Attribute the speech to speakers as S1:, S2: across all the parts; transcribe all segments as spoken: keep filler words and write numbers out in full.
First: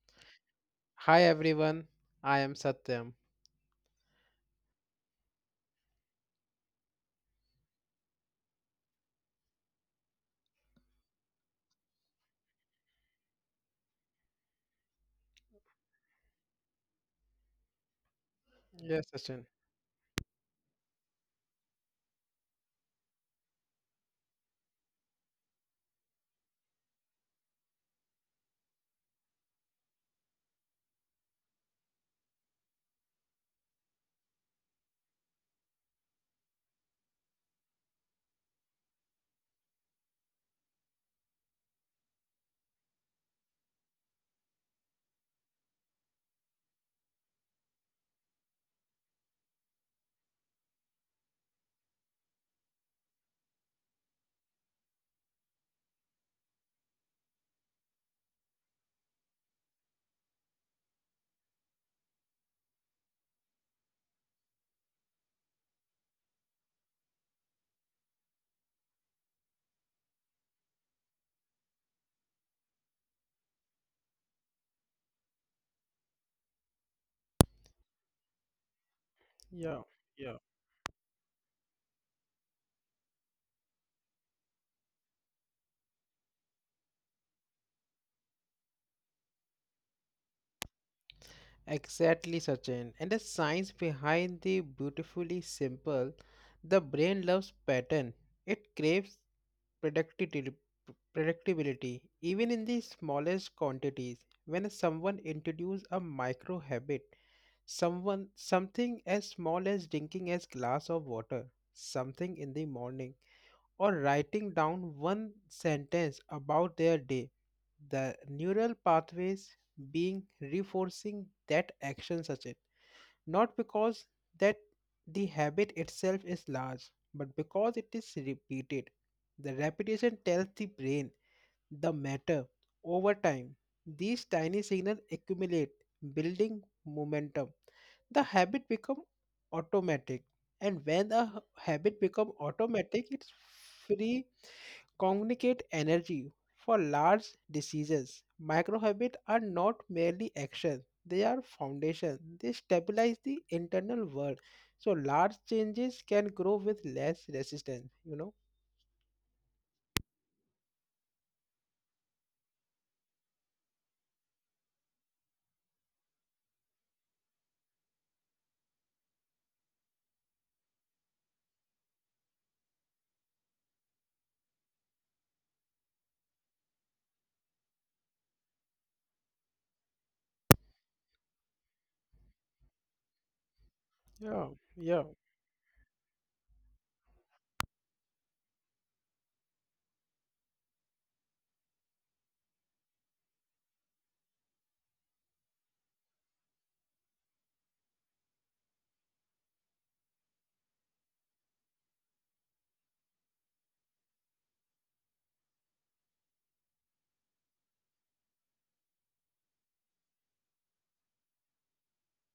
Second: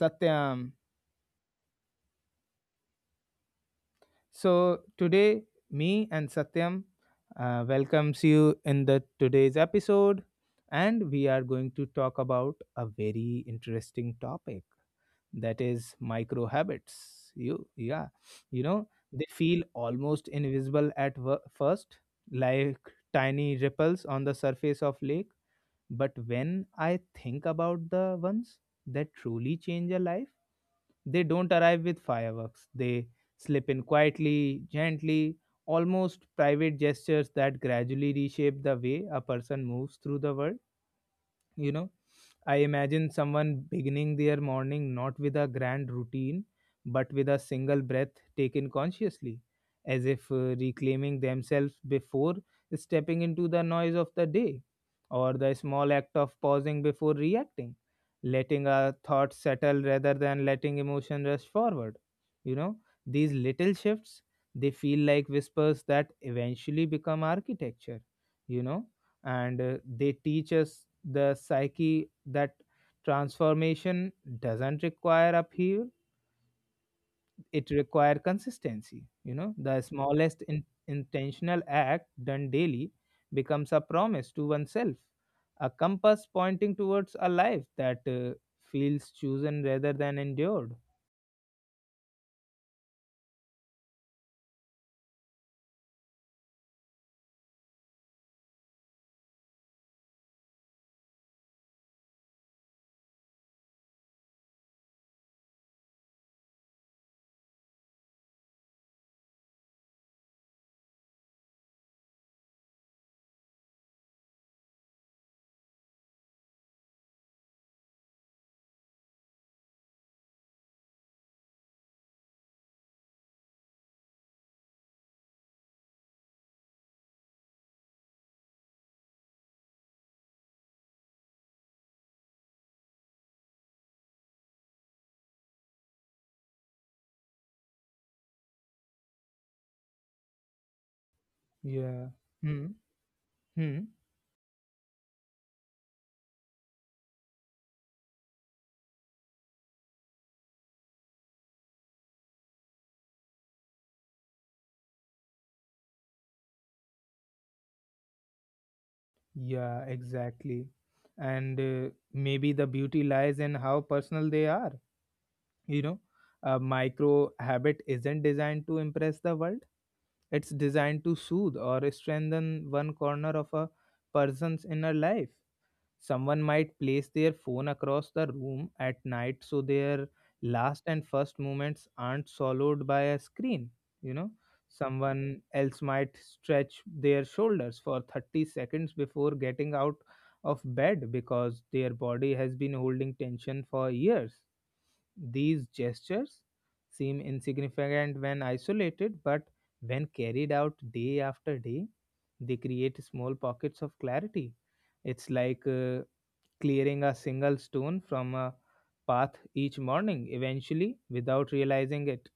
S1: Satyam.
S2: Hi everyone, I am Satyam.
S1: So today, me and Satyam uh, welcomes you in the today's episode, and we are going to talk about a very interesting topic, that is micro habits. You, yeah, you know,
S2: Yes,
S1: they
S2: Sachin.
S1: feel almost invisible at wo- first, like tiny ripples on the surface of lake. But when I think about the ones that truly change a life, they don't arrive with fireworks. They slip in quietly, gently, almost private gestures that gradually reshape the way a person moves through the world. You know, I imagine someone beginning their morning not with a grand routine, but with a single breath taken consciously, as if uh, reclaiming themselves before stepping into the noise of the day, or the small act of pausing before reacting, letting a thought settle rather than letting emotion rush forward. You know, these little shifts, they feel like whispers that eventually become architecture. You know, and uh, they teach us the psyche that transformation doesn't require upheaval, it requires consistency. You know, the
S2: Yeah, yeah.
S1: smallest in- intentional act done daily becomes a promise to oneself, a compass pointing towards a life that uh, feels chosen rather than endured.
S2: Exactly, Sachin. And the science behind the beautifully simple, the brain loves pattern. It craves predictability, predictability, even in the smallest quantities. When someone introduces a micro habit, someone something as small as drinking a glass of water, something in the morning or writing down one sentence about their day. The neural pathways being reinforcing that action such it not because that the habit itself is large but because it is repeated the repetition tells the brain the matter. Over time, these tiny signals accumulate, building momentum. The habit become automatic, and when a h- habit
S1: Yeah.
S2: become
S1: Hmm.
S2: automatic, it's
S1: Hmm.
S2: free communicate energy for large decisions. Micro habits are not merely actions; they are foundation. They stabilize the internal world, so large changes can grow with less resistance. You know?
S1: Yeah, exactly. And uh, maybe the beauty lies in how personal they are. You know, a micro habit isn't designed to impress the world, it's designed to soothe or strengthen one corner of a person's inner life. Someone might place their phone across the room at night so their last and first moments aren't swallowed by a screen. You know,
S2: Yeah. Yeah.
S1: someone else might stretch their shoulders for thirty seconds before getting out of bed because their body has been holding tension for years. These gestures seem insignificant when isolated, but when carried out day after day, they create small pockets of clarity. It's like uh, clearing a single stone from a path each morning. Eventually, without realizing it,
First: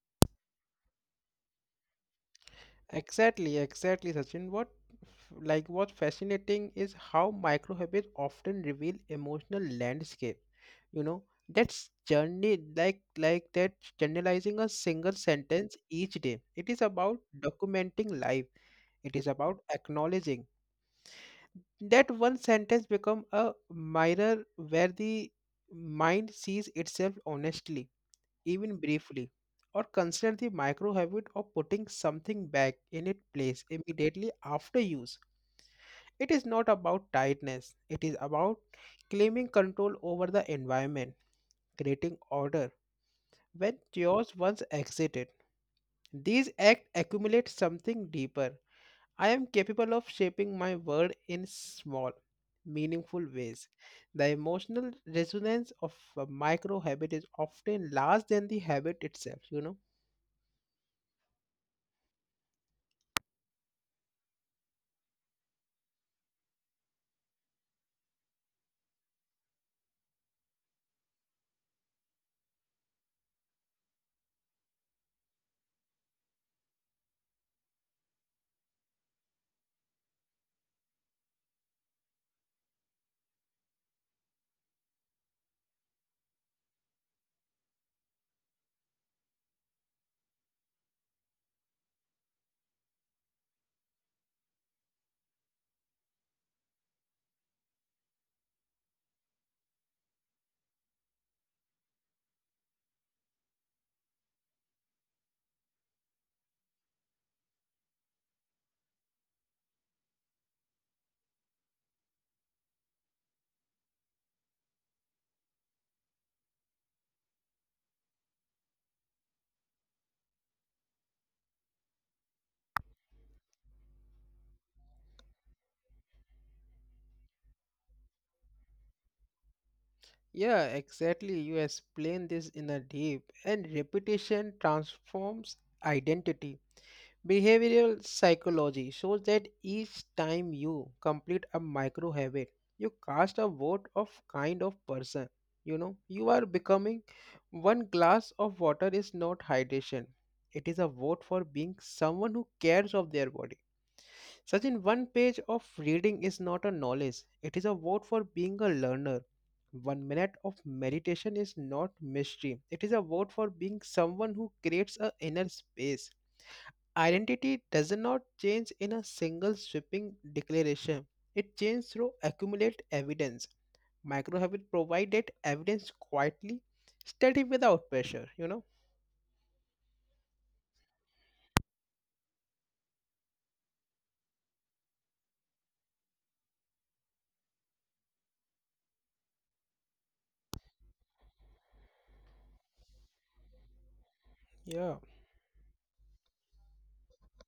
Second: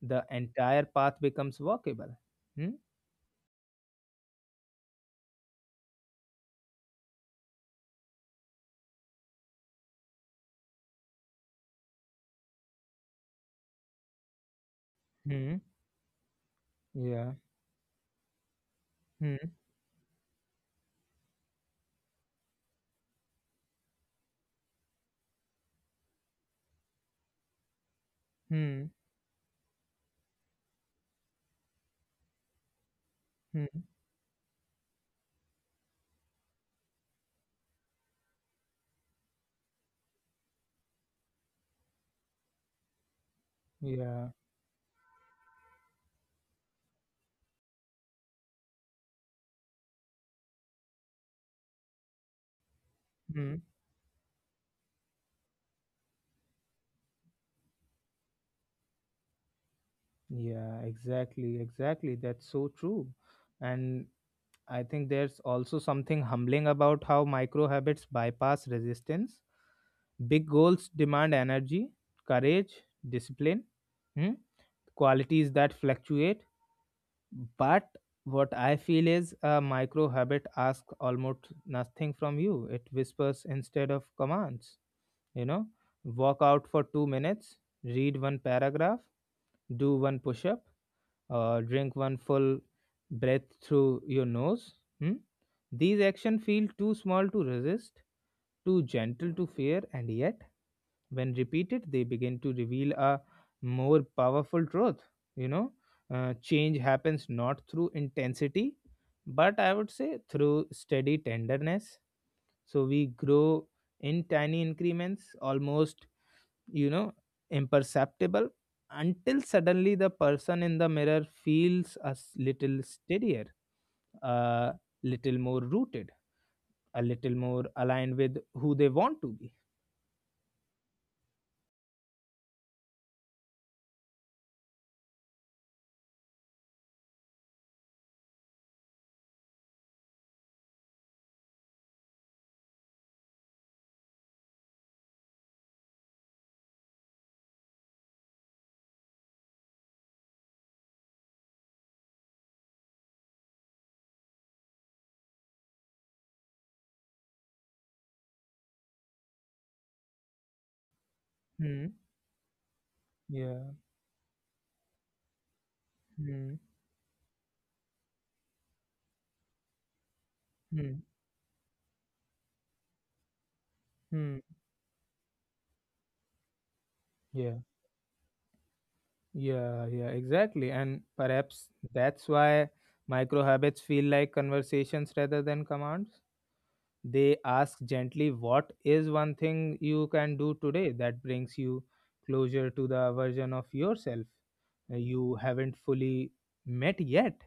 S1: the entire path becomes walkable. Hmm?
S2: Exactly, exactly, Sachin. What f- like what's fascinating is how micro habits often reveal emotional landscape. You know, that's journey like like that generalizing a single
S1: Hmm.
S2: sentence each day. It is about
S1: Yeah.
S2: documenting life. It is
S1: Hmm.
S2: about acknowledging that one sentence become a mirror where the mind sees itself honestly even
S1: Hmm.
S2: briefly, or consider the micro habit of putting something back in its place
S1: Hmm.
S2: immediately after use. It is not about tightness, it is about claiming control over the environment, creating order when
S1: Yeah.
S2: chaos once exited. These acts accumulate something deeper. I am capable of shaping my world in small, meaningful
S1: Hmm.
S2: ways. The emotional resonance of a micro habit is often larger than the habit itself, you know.
S1: Yeah. Exactly. Exactly. That's so true. And I think there's also something humbling about how micro habits bypass resistance. Big goals demand energy, courage, discipline, hmm, qualities that fluctuate. But what I feel is a micro habit asks almost nothing from you. It whispers instead of commands. You know, walk out for two minutes, read one paragraph, do one push up, uh, drink one full breath through your nose. Hmm? These actions feel too small to resist, too gentle to fear, and yet, when repeated, they begin to reveal a more powerful truth. You know, uh, change happens not through intensity, but I would say through steady tenderness. So we grow in tiny increments, almost, you know, imperceptible, until suddenly the person in the mirror feels a s- little steadier, a little more rooted, a little more aligned with who they want to be.
S2: Yeah, exactly. You explain this in a deep and repetition transforms identity. Behavioral psychology shows that each time you complete a micro habit, you cast a vote of kind of person. You know, you are becoming one glass of water is not hydration. It is a vote for being someone who cares of their body. Such in one page of reading is not a knowledge, it is a vote for being a learner. One minute of meditation is
S1: Hmm.
S2: not mystery, it is a vote for
S1: Yeah.
S2: being someone who creates a inner space.
S1: Hmm.
S2: Identity does not change in a single sweeping
S1: Hmm.
S2: declaration, it changes through accumulate evidence.
S1: Hmm.
S2: Microhabit provided evidence quietly, steady
S1: Yeah.
S2: without pressure, you know?
S1: Yeah yeah exactly, and perhaps that's why micro habits feel like conversations rather than commands. They ask gently, what is one thing you can do today that brings you closer to the version of yourself
S2: Yeah.
S1: uh, you haven't fully met yet?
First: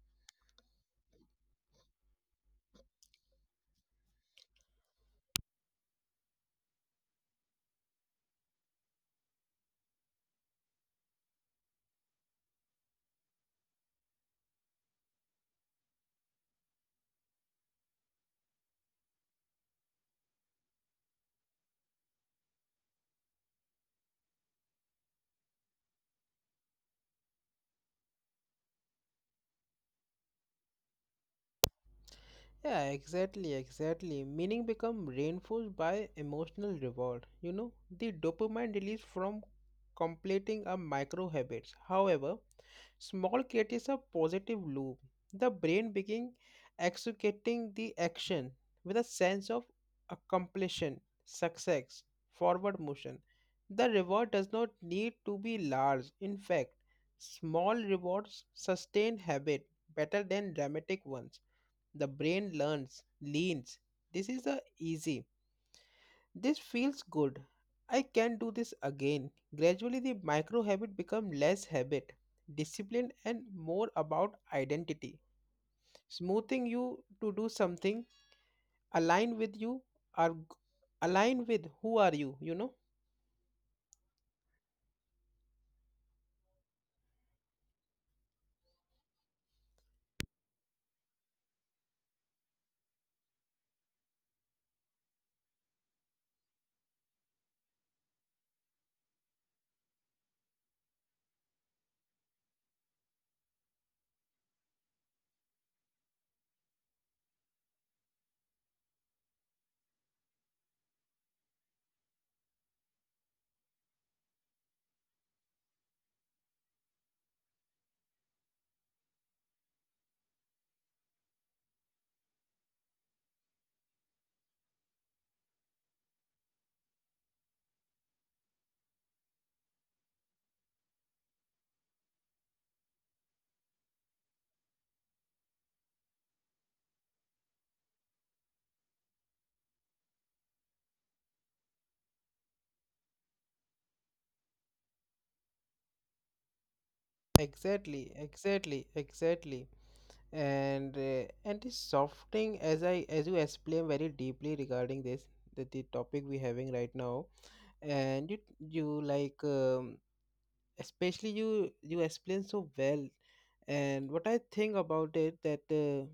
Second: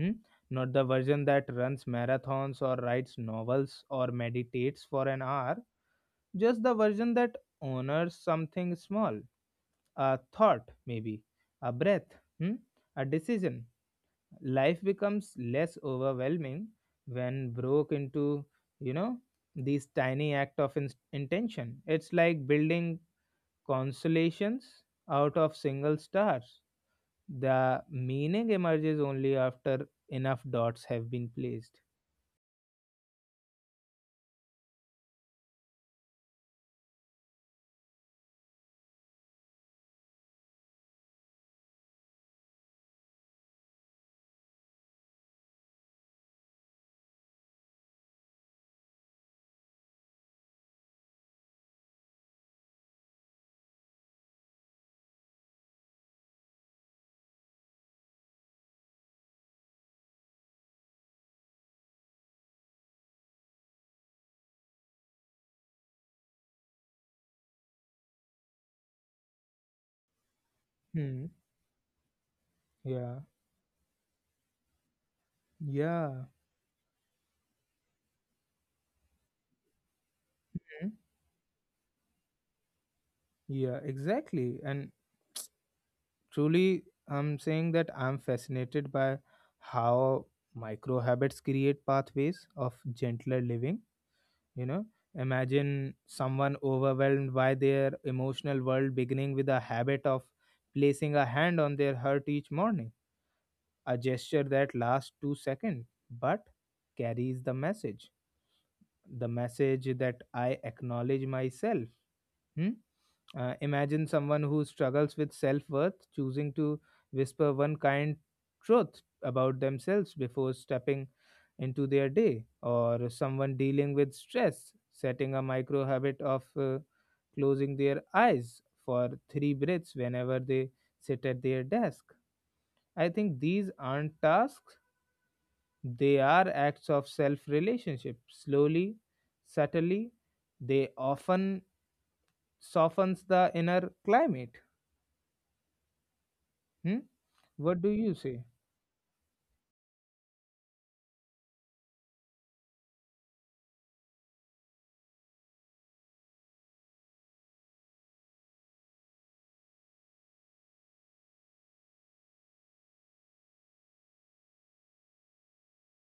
S1: Hmm? Not the version that runs marathons or writes novels or meditates for an hour, just the version that honors something small, a thought, maybe, a breath, hmm, a decision. Life becomes less overwhelming when broke into, you know, these tiny act of in- intention. It's like building constellations out of single stars, the meaning emerges only after enough dots have been placed.
S2: Yeah, exactly, exactly. Meaning become reinforced by emotional reward. You know, the dopamine released from completing a micro habits. However, small creates a positive loop. The brain begin executing the action with a sense of accomplishment, success, forward motion. The reward does not need to be large. In fact, small rewards sustain habit better than dramatic ones. The brain learns, leans. This is a easy. This feels good. I can do this again. Gradually the micro habit
S1: Hmm.
S2: become less habit, discipline
S1: Yeah.
S2: and more about identity.
S1: Yeah.
S2: Smoothing you to do something align with you are g-
S1: Hmm?
S2: align with who are you, you know?
S1: Yeah, exactly. And truly, I'm saying that I'm fascinated by how micro habits create pathways of gentler living. You know, imagine someone overwhelmed by their emotional world beginning with a habit of placing a hand on their heart each morning, a gesture that lasts two seconds, but carries the message the message that I acknowledge myself. Hmm? Uh, imagine someone who struggles with self worth choosing to whisper one kind truth about themselves before stepping into their day, or someone dealing with stress setting a micro habit of uh, closing their eyes for three breaths whenever they sit at their desk. I think these aren't tasks, they are acts of self relationship. Slowly, subtly, they often softens the inner climate. Hmm. What do you
S2: Exactly,
S1: say?
S2: exactly, exactly. And uh, and this softening as I as you explain very deeply regarding this the, the topic we having right now and you you like um, especially you you explain so well and what I think about it that uh,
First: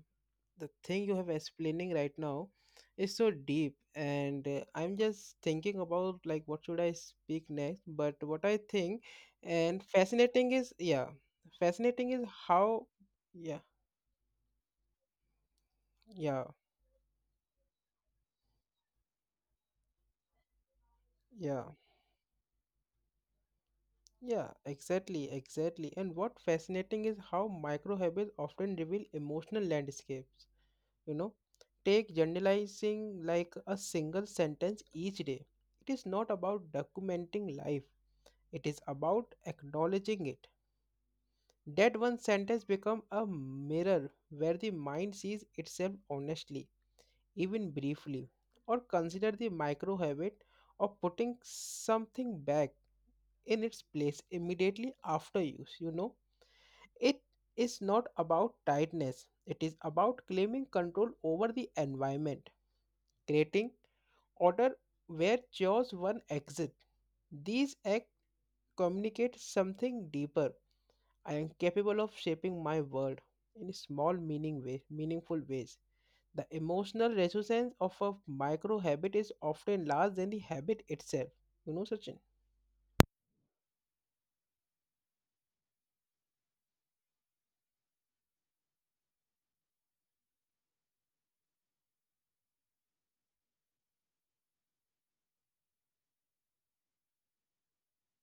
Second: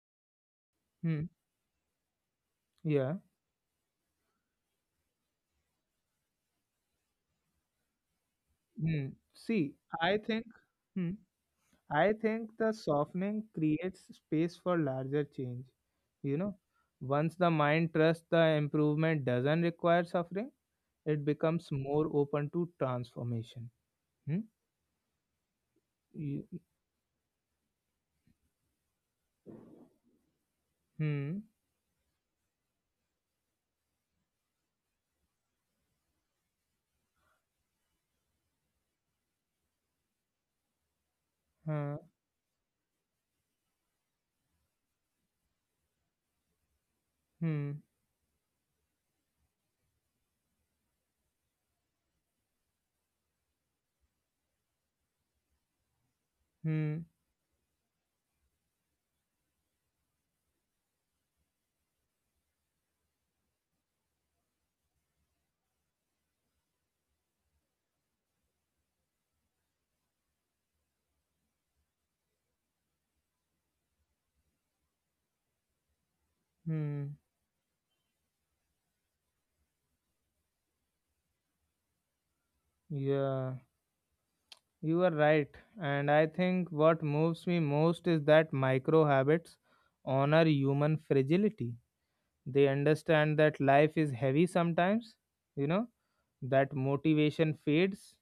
S2: the thing you
S1: Hmm.
S2: have explaining right now is
S1: Yeah.
S2: so deep and uh, I'm just thinking about like what should I speak next but what I think
S1: Hmm. See,
S2: and
S1: I think.
S2: fascinating is yeah
S1: Hmm.
S2: fascinating
S1: I
S2: is
S1: think the
S2: how
S1: softening
S2: yeah
S1: creates space for larger change. You
S2: yeah
S1: know, once the mind trusts the improvement doesn't require suffering, it
S2: yeah
S1: becomes more open to transformation. Hmm.
S2: yeah exactly exactly and what
S1: You,
S2: fascinating is how micro habits often reveal emotional landscapes you know
S1: hmm.
S2: take generalizing like a single sentence each day it is not about documenting life it is about acknowledging it that
S1: Huh.
S2: one sentence become a mirror where the mind sees itself honestly even
S1: Hmm.
S2: briefly or consider the micro habit of putting something back in its place immediately after use you know
S1: Hmm.
S2: it is not about tightness it is about claiming control over the environment creating order where choose one exit. These acts communicate something deeper. I am capable of shaping my world in small meaning way, meaningful ways. The emotional
S1: Hmm.
S2: resonance of a micro habit is often larger than the habit itself. You know such.
S1: Yeah. You are right. And I think what moves me most is that micro habits honor human fragility. They understand that life is heavy sometimes, you know, that motivation fades,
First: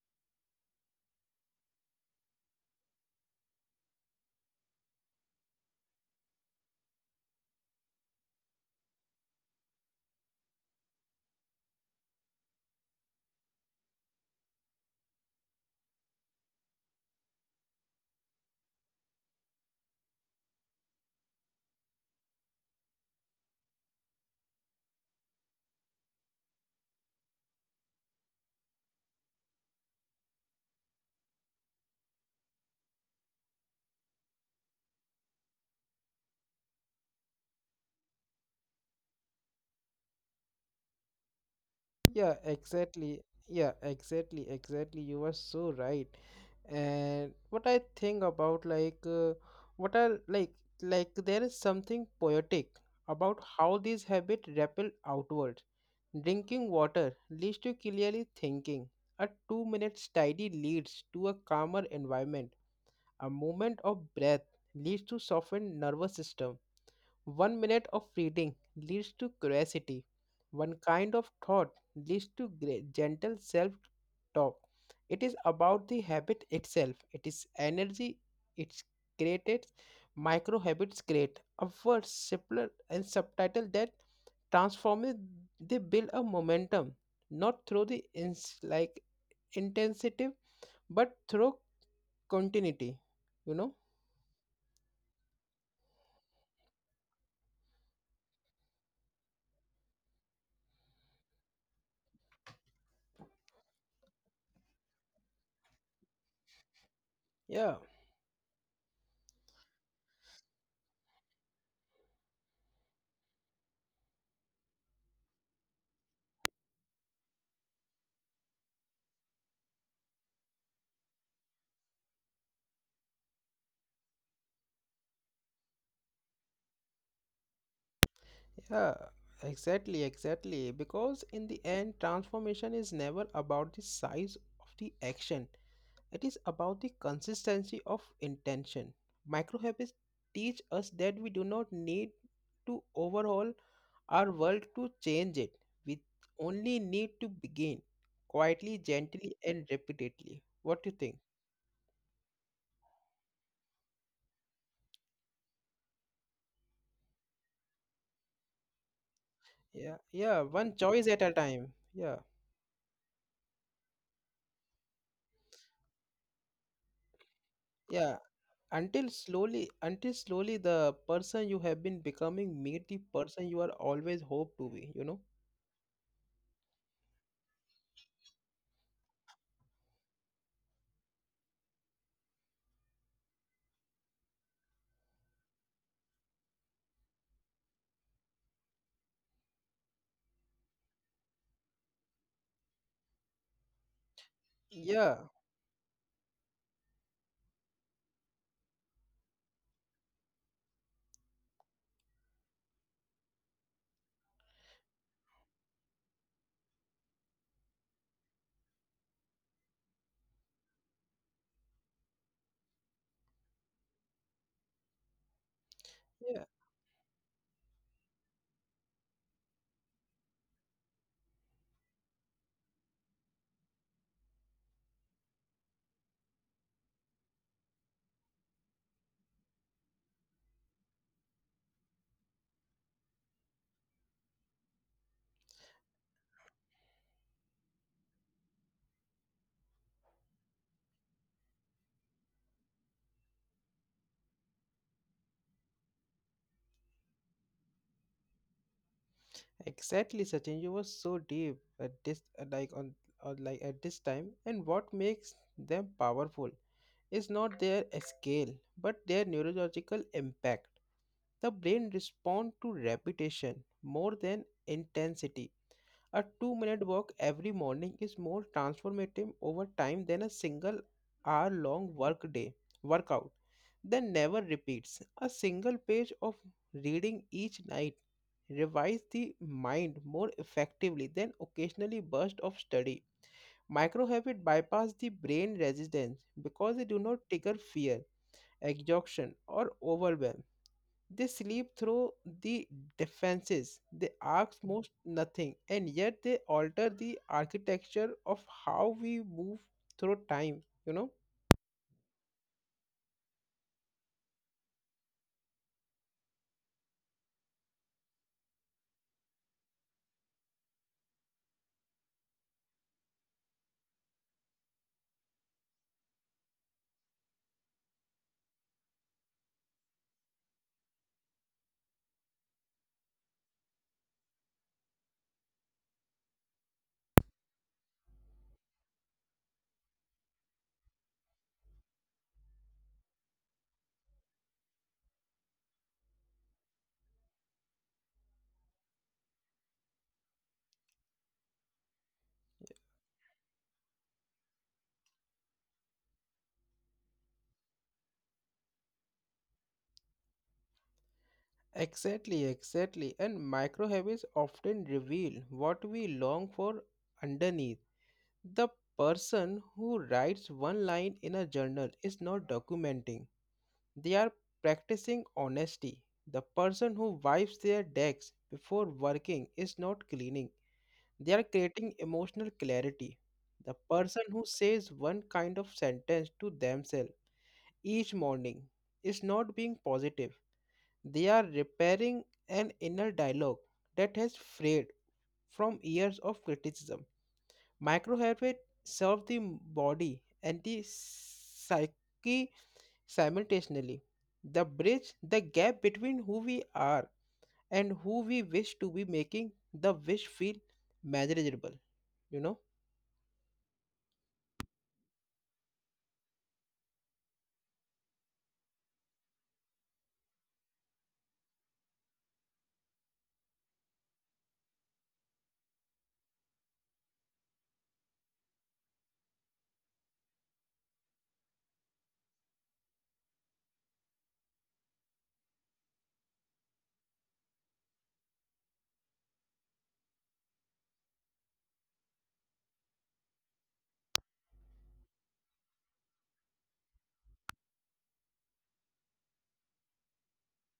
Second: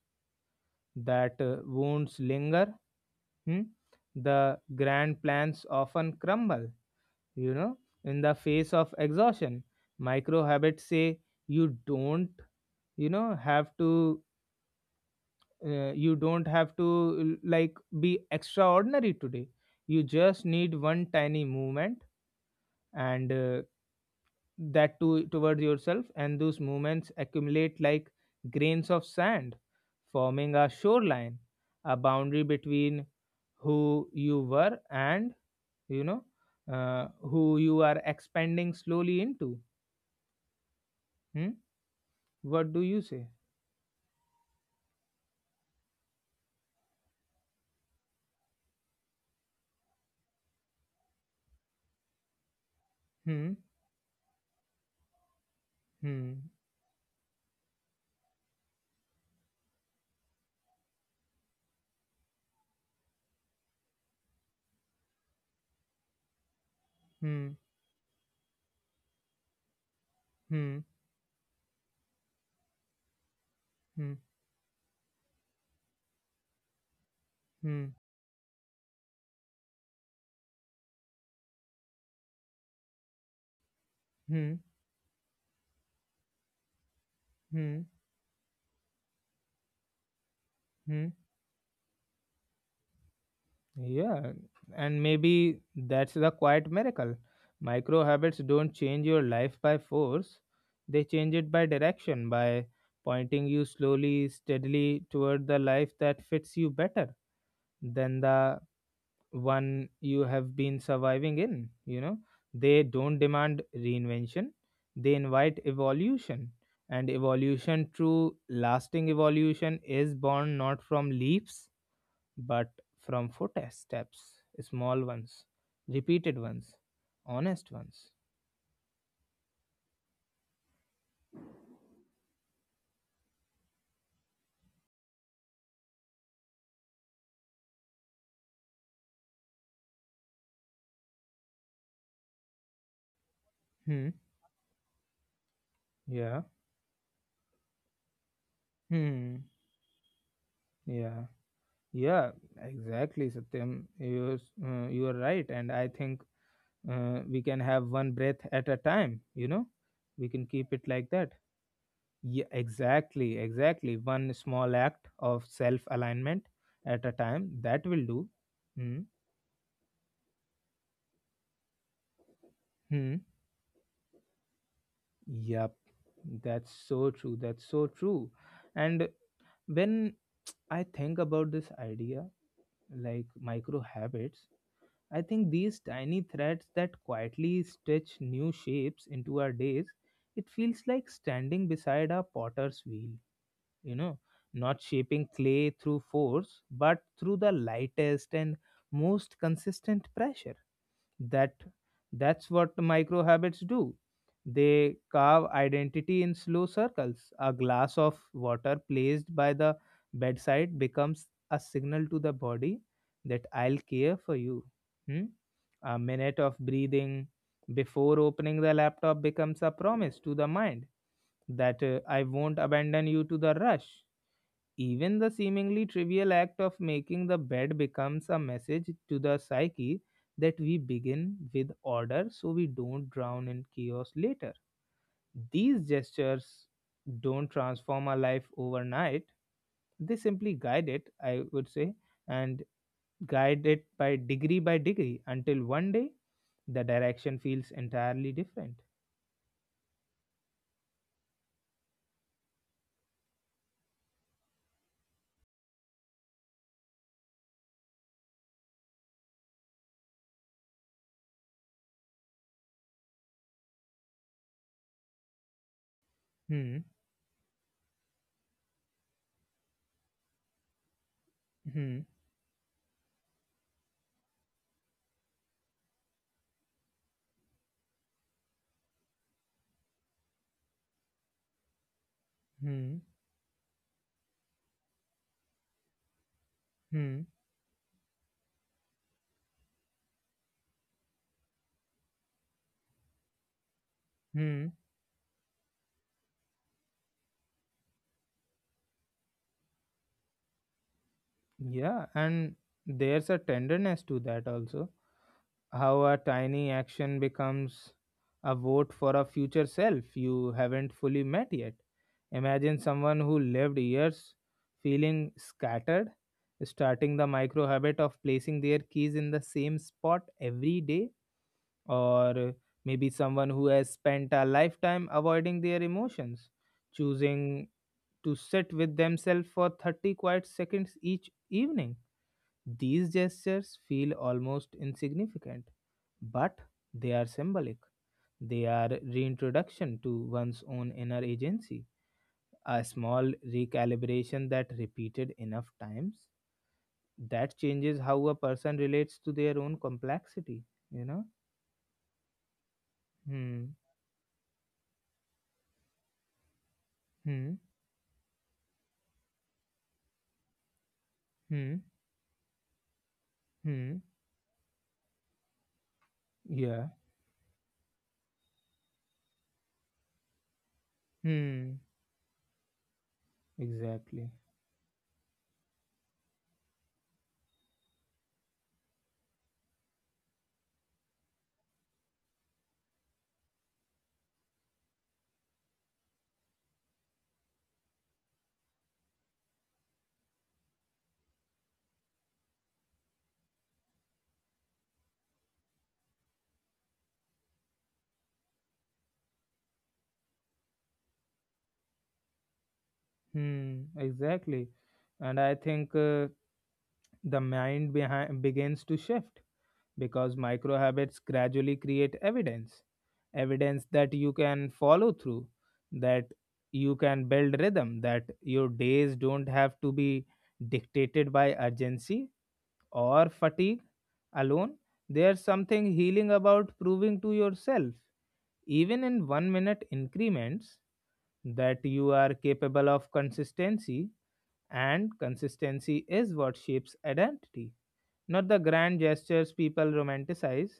S1: that uh, wounds linger, hmm, the grand plans often crumble, you know, in the face of exhaustion. Micro habits say you don't, you know, have to, uh, you don't have to like be extraordinary today. You just need one tiny movement and uh, that to toward yourself, and those movements accumulate like grains of sand forming a shoreline, a boundary between who you were and, you know, uh, who you are expanding slowly into. Hmm?
S2: Yeah,
S1: What do you
S2: exactly.
S1: say?
S2: Yeah, exactly, exactly. You were so right. And what I think about like uh, what I like like there is something poetic about
S1: Hmm.
S2: how these habits ripple outwards.
S1: Hmm.
S2: Drinking water leads to clearly thinking. A two minute study leads to a calmer environment. A moment of breath leads to softened nervous system.
S1: Hmm.
S2: One minute of reading leads to curiosity. One
S1: Hmm.
S2: kind of thought leads to gre- gentle self
S1: Hmm.
S2: talk. It is about the habit itself. It is
S1: Hmm.
S2: energy. It's created. Micro habits create a word simpler and subtitle that
S1: Hmm.
S2: transform it. They build a momentum, not
S1: Hmm.
S2: through the ins- like intensity,
S1: Hmm.
S2: but through continuity. You know?
S1: Yeah, and maybe that's the quiet miracle. Micro habits don't change your life by force, they change it by direction, by pointing you slowly, steadily toward the life that fits you better
S2: Yeah.
S1: than the one you have been surviving in. You know, they don't demand reinvention, they invite evolution. And evolution, true lasting evolution, is born not from leaps, but from footsteps, small ones, repeated ones, honest ones.
S2: Yeah, exactly, exactly. Because in the end, transformation is never about the size of the action, it is about the consistency of intention. Micro habits teach us that we do not need to overhaul
S1: Hmm.
S2: our world to change it, we
S1: Yeah.
S2: only need to begin quietly, gently,
S1: Hmm.
S2: and repeatedly. What do you think?
S1: Yeah. Yeah. Exactly, Satyam. You uh, you are right, and I think uh, we can have one breath at a time. You know,
S2: Yeah,
S1: we
S2: yeah,
S1: can keep
S2: one
S1: it
S2: choice
S1: like
S2: at a
S1: that.
S2: time. Yeah,
S1: Yeah. Exactly. Exactly. One small act of self alignment at a time, that will
S2: yeah,
S1: do. Hmm.
S2: until slowly until slowly the person you have been becoming meet the
S1: Hmm.
S2: person you are always hope to be, you know.
S1: Yep. That's so true. That's so true. And when I think about this idea, like micro habits, I think these tiny threads that quietly stitch new shapes into our days, it feels like standing beside a potter's wheel. You know, not
S2: Yeah
S1: shaping clay through force, but through the lightest and most consistent pressure. That that's what micro habits do, they carve identity in slow circles. A glass of water placed by the bedside becomes a signal to the body that I'll care for you. Hmm? A minute
S2: yeah
S1: of breathing before opening the laptop becomes a promise to the mind that uh, I won't abandon you to the rush. Even the seemingly trivial act of making the bed becomes a message to the psyche that we begin with order so we don't drown in chaos later. These gestures don't transform our life overnight, they simply guide it, I would say, and guide it by degree by degree until one day the direction feels entirely different.
S2: exactly, Sachin. You were so deep at this uh, like on or like at this time and what makes them powerful is not their scale but their neurological impact. The brain responds to repetition more than intensity. A two
S1: Hmm,
S2: minute walk every morning is more transformative over time than a single hour long
S1: hmm,
S2: work day workout that never repeats. A single page of reading each night revives the mind more effectively than occasionally burst of
S1: hmm,
S2: study. Micro habit bypass the brain resistance because they do
S1: hmm,
S2: not trigger fear, exhaustion, or overwhelm. They sleep through the defenses. They ask
S1: hmm.
S2: most nothing, and yet they alter the architecture of how we move through time, you know?
S1: Yeah, and there's a tenderness to that also. How a tiny action becomes a vote for a future self you haven't fully met yet. Imagine someone who lived years feeling scattered, starting the micro habit of placing their keys in the same spot every day, or maybe someone who has spent a lifetime avoiding their emotions, choosing to sit with themselves for thirty quiet seconds each evening. These gestures feel almost insignificant, but they are symbolic. They are reintroduction to one's own inner agency, a small recalibration that repeated enough times that changes how a person relates to their own complexity, you know?
S2: Exactly, exactly. And
S1: Hmm,
S2: micro habits often reveal what we long for
S1: hmm,
S2: underneath. The person who writes one line in a
S1: hmm,
S2: journal is not documenting,
S1: hmm,
S2: they are practicing honesty. The
S1: yeah,
S2: person who wipes their decks before working is not cleaning, they are
S1: hmm,
S2: creating emotional clarity. The person
S1: exactly,
S2: who says one kind of sentence to themselves each morning is not being positive. They are repairing an inner dialogue that has frayed from years of criticism. Microhabits serve the body and the psyche simultaneously. The bridge, the gap between who we are and who we wish to be making the wish feel manageable, you know.
S1: hmm, exactly. And I think uh, the mind behind begins to shift because micro habits gradually create evidence, evidence that you can follow through, that you can build rhythm, that your days don't have to be dictated by urgency or fatigue alone. There's something healing about proving to yourself, even in one minute increments, that you are capable of consistency, and consistency is what shapes identity. Not the grand gestures people romanticize,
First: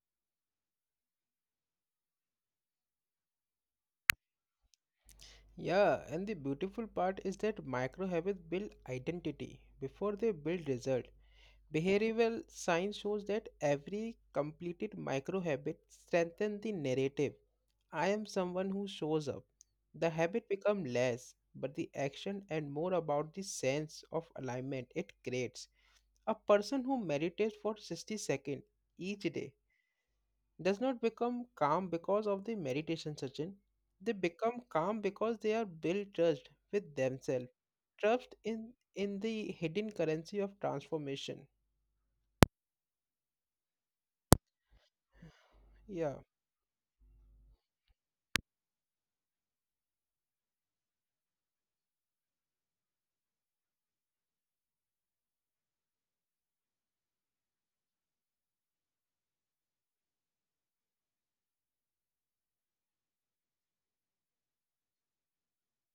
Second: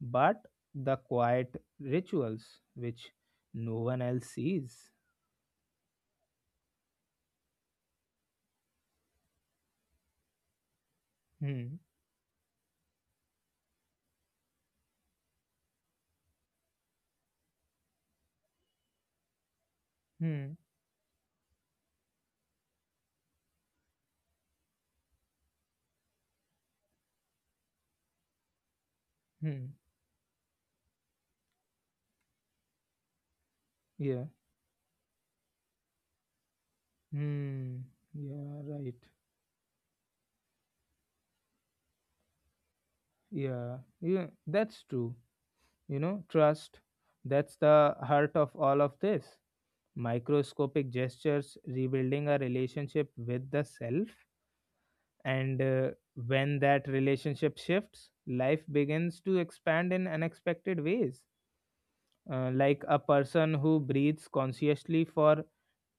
S1: but the quiet rituals which no one else sees.
S2: Yeah, and the beautiful part is that micro habits build identity before they build result.
S1: Hmm.
S2: Behavioral science shows that every completed micro habit strengthens the narrative. I am someone who shows up. The habit
S1: Hmm.
S2: become less, but the action and more about the sense of alignment it creates. A person who meditates for sixty seconds each day
S1: Hmm.
S2: does not become calm because of the meditation session. They
S1: Yeah.
S2: become calm because they are built trust with themselves.
S1: Hmm.
S2: Trust
S1: Yeah.
S2: in
S1: Right.
S2: in the hidden currency of transformation.
S1: Yeah. Yeah. That's true. You
S2: Yeah.
S1: know, trust. That's the heart of all of this. Microscopic gestures rebuilding a relationship with the self. And uh, when that relationship shifts, life begins to expand in unexpected ways. Uh, like a person who breathes consciously for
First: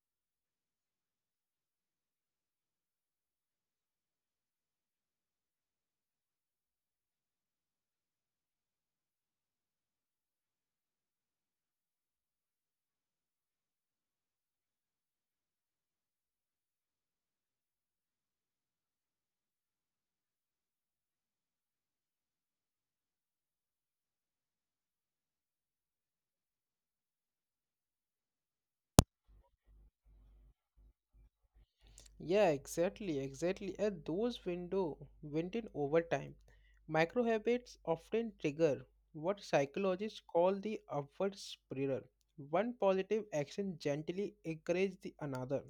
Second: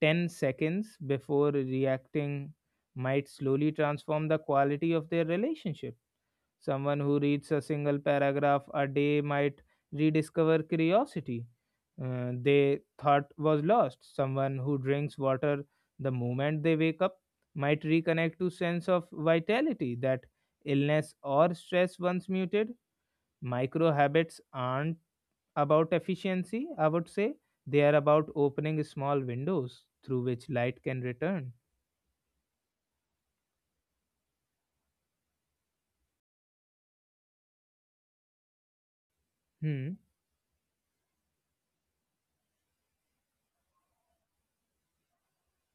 S1: ten seconds before reacting might slowly transform the quality of their relationship. Someone who reads a single paragraph a day might rediscover curiosity uh, they thought was lost. Someone who drinks water the moment they wake up might reconnect to sense of vitality that illness or stress once muted. Micro habits aren't about efficiency, I would say, they are about opening small windows through which light can return.
S2: Yeah, exactly, exactly. At those window went in over time. Micro habits often trigger what
S1: Hmm,
S2: psychologists call the upward spiral. One positive action gently encourages the another.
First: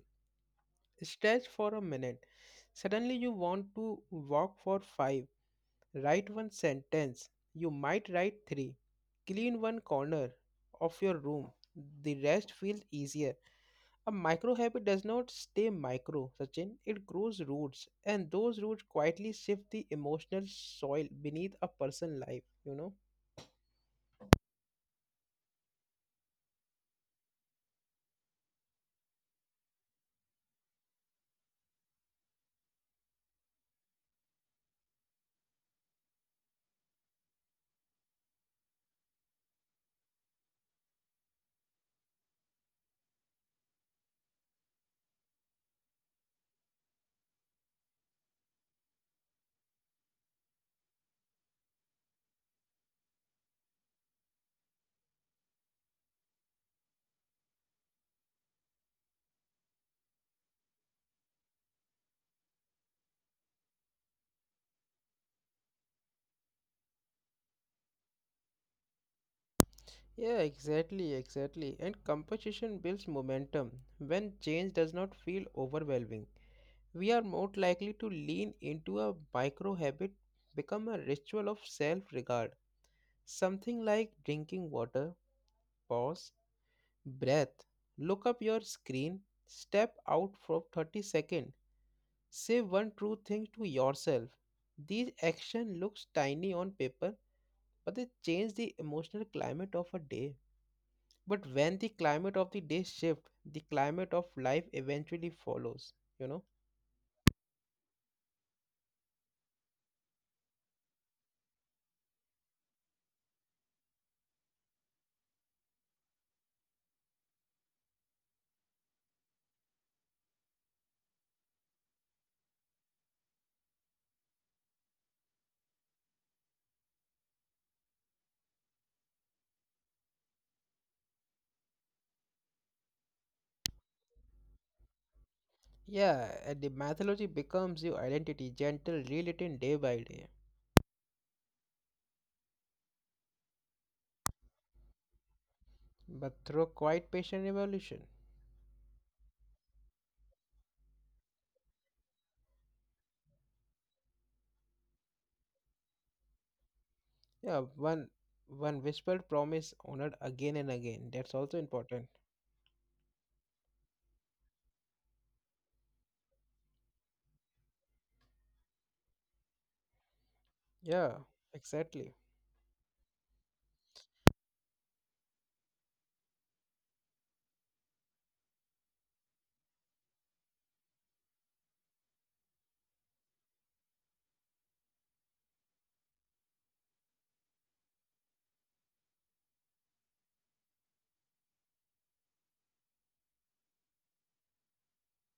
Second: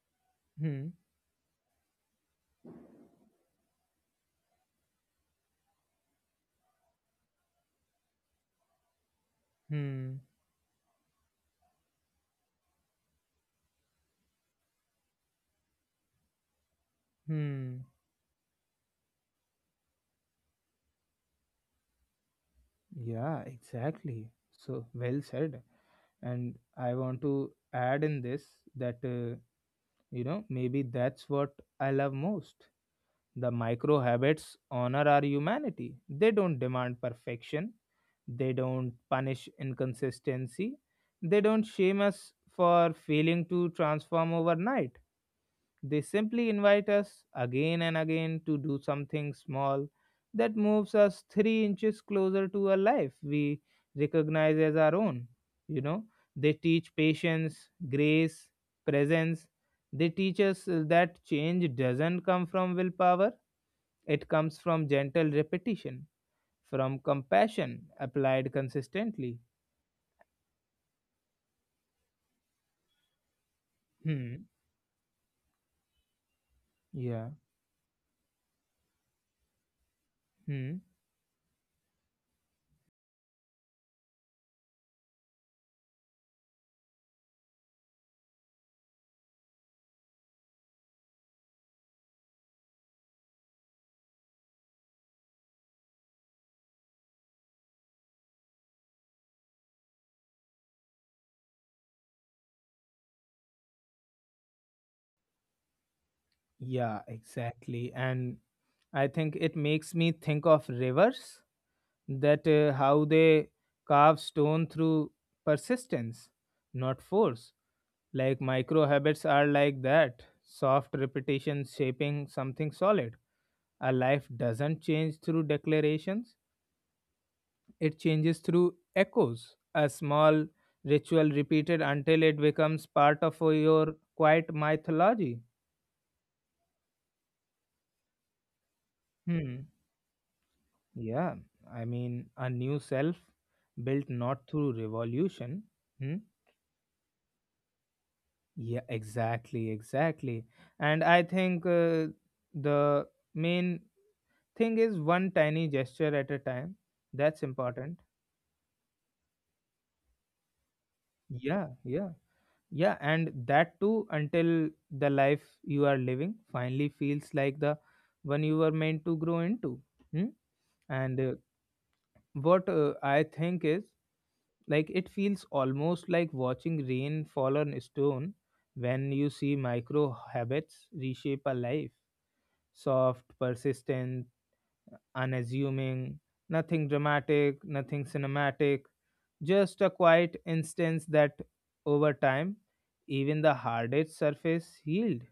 S1: hmm,
S2: Stretch for a minute. Suddenly you want to walk for five. Write one sentence. You might write three. Clean one
S1: hmm,
S2: corner of your room. The rest feels easier. A micro habit does not stay micro, Sachin. It grows roots,
S1: hmm.
S2: and those roots quietly shift the emotional soil beneath a person's life, you know.
S1: Yeah, exactly. So well said. And I want to add in this that, uh, you know, maybe that's what I love most. The micro habits honor our humanity. They don't demand perfection, they don't punish inconsistency, they don't shame us for failing to transform overnight. They simply invite us again and again to do something small that moves us three inches closer to a life we recognize as our own. You know, they teach patience, grace, presence. They teach us that change doesn't come from willpower, it comes from gentle repetition, from compassion applied consistently.
S2: Yeah, exactly, exactly. And competition builds momentum. When
S1: Hmm.
S2: change does not feel overwhelming, we are
S1: Yeah.
S2: more likely to lean into a micro habit,
S1: Hmm.
S2: become a ritual of self regard. Something like drinking water, pause, breath, look up your screen, step out for thirty seconds, say one true thing to yourself. These action looks tiny on paper, but they change the emotional climate of a day. But when the climate of the day shift, the climate of life eventually follows, you know?
S1: Yeah, exactly. And I think it makes me think of rivers that uh, how they carve stone through persistence, not force. Like micro habits are like that soft repetition shaping something solid. A life doesn't change through declarations, it changes through echoes, a small ritual repeated until it becomes part of your quiet mythology.
S2: Yeah, and the mythology becomes your identity, gentle, rewritten
S1: Hmm.
S2: day by day,
S1: Yeah, I mean, a new self built not through revolution. Hmm?
S2: but through quite patient evolution.
S1: Yeah, exactly, exactly. And I think uh, the main thing is one tiny gesture at a time. That's
S2: Yeah,
S1: important.
S2: one one whispered promise honored again and again. That's also
S1: Yeah,
S2: important.
S1: yeah. Yeah, and that too until the life you are living finally feels like the one you were meant to grow into. Hmm?
S2: Yeah,
S1: And uh,
S2: exactly,
S1: what uh, I think is like it feels almost like watching rain fall on stone when you see micro habits reshape a life, soft, persistent, unassuming, nothing dramatic, nothing cinematic, just a quiet instance that, over time, even the hardest surface healed.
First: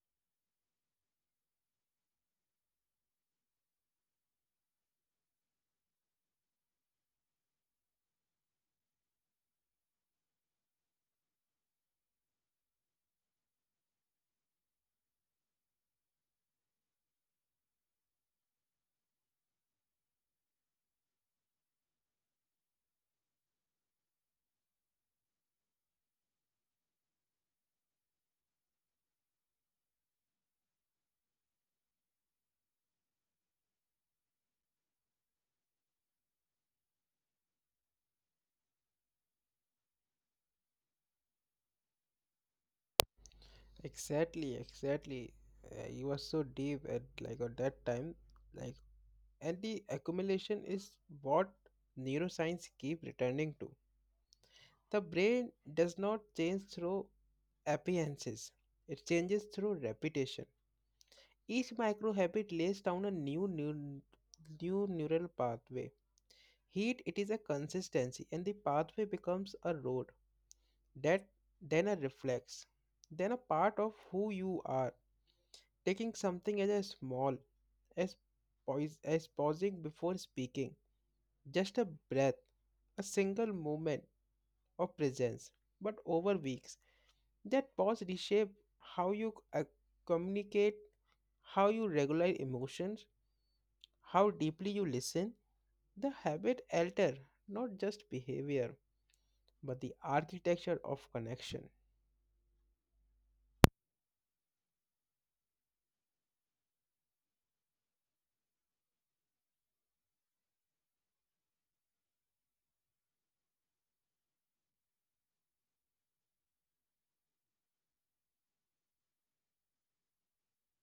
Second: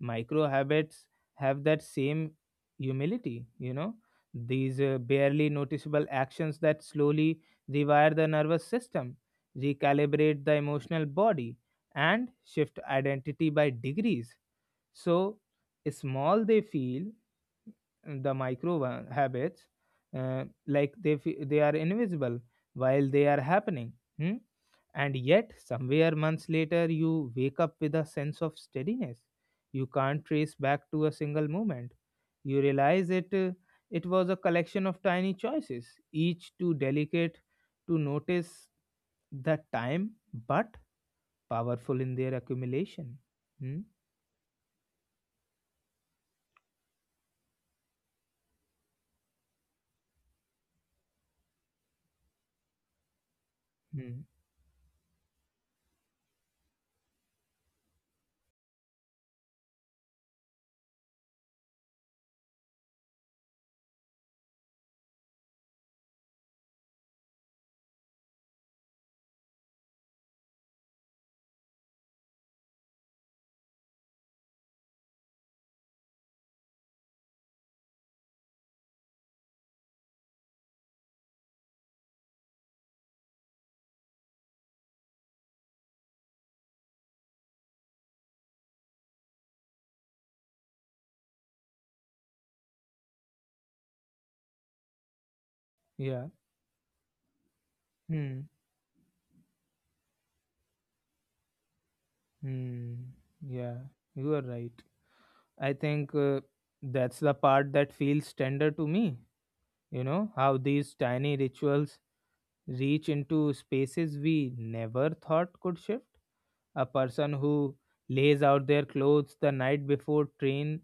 S1: Micro habits have that same humility, you know, these uh, barely noticeable actions that slowly rewire the nervous system, recalibrate the emotional body, and shift identity by degrees. So small they feel, mm, the micro one- habits uh, like they fe- they are invisible while they are happening. Hmm? And yet somewhere months later you wake up with a sense of steadiness you can't trace back to a single moment. You realize it uh, it was a collection of tiny choices, each too delicate to notice the time, but powerful in their accumulation. Hmm?
S2: exactly, exactly. Uh, you were so deep at like at that time, like and the accumulation is what neuroscience keep returning to.
S1: Hmm.
S2: The brain does not change through appearances; it changes through repetition. Each micro habit lays down a new new new neural pathway. Heat it is a consistency and the pathway becomes a road that then a reflex, then a part of who you are. Taking something as a small as poise, as pausing before speaking, just a breath, a single moment of presence, but over weeks. That pause reshape how you uh, communicate, how you regulate emotions, how deeply you listen. The
S1: Yeah.
S2: habit alter, not just
S1: Hmm.
S2: behavior, but the architecture of connection.
S1: Hmm. Yeah, you are right. I think uh, that's the part that feels tender to me. You know, how these tiny rituals reach into spaces we never thought could shift. A person who lays out their clothes the night before train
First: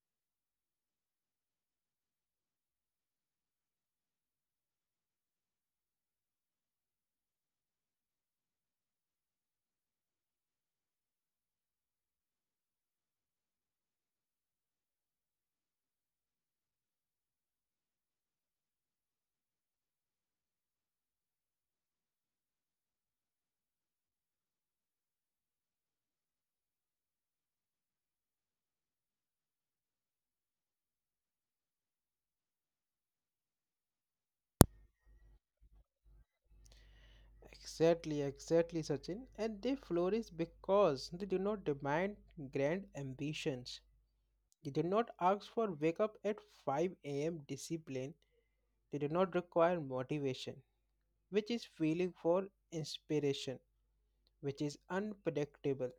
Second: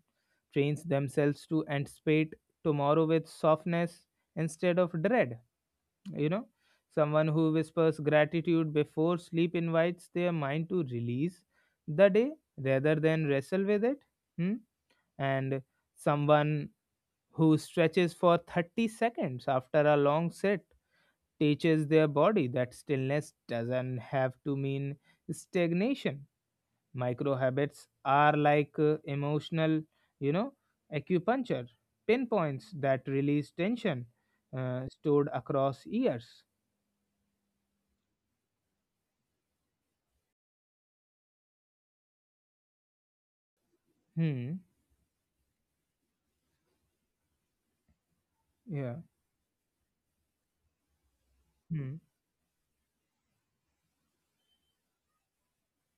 S1: trains themselves to anticipate tomorrow with softness instead of dread. You know, someone who whispers gratitude before sleep invites their mind to release the day rather than wrestle with it. Hmm? And someone who stretches for thirty seconds after a long sit teaches their body that stillness doesn't have to mean stagnation. Micro habits are like uh, emotional, you know, acupuncture, pinpoints that release tension uh, stored across years.
S2: Exactly, exactly, Sachin. And they flourish because they do not demand grand ambitions.
S1: Hmm?
S2: They do not ask for wake up at five a m discipline.
S1: Yeah.
S2: They do not require motivation, which is
S1: Hmm.
S2: feeling for inspiration, which is unpredictable.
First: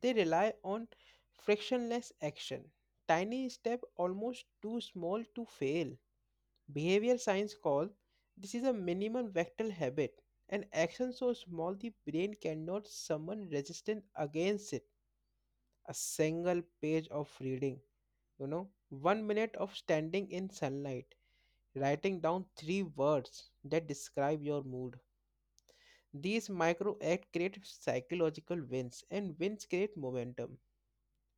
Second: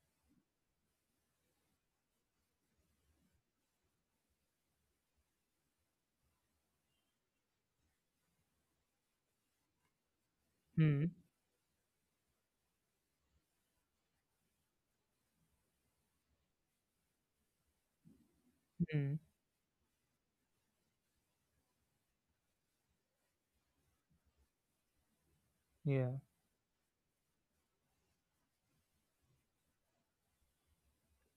S2: They rely on frictionless action. Tiny step almost too small to fail. Behavioral science calls this is a minimum vector habit, an
S1: Hmm.
S2: action so small the brain cannot summon resistance against it. A single page of reading, you know,
S1: Hmm.
S2: one minute of standing in sunlight, writing down three words that describe your mood.
S1: Yeah,
S2: These micro acts create psychological wins, and wins create momentum.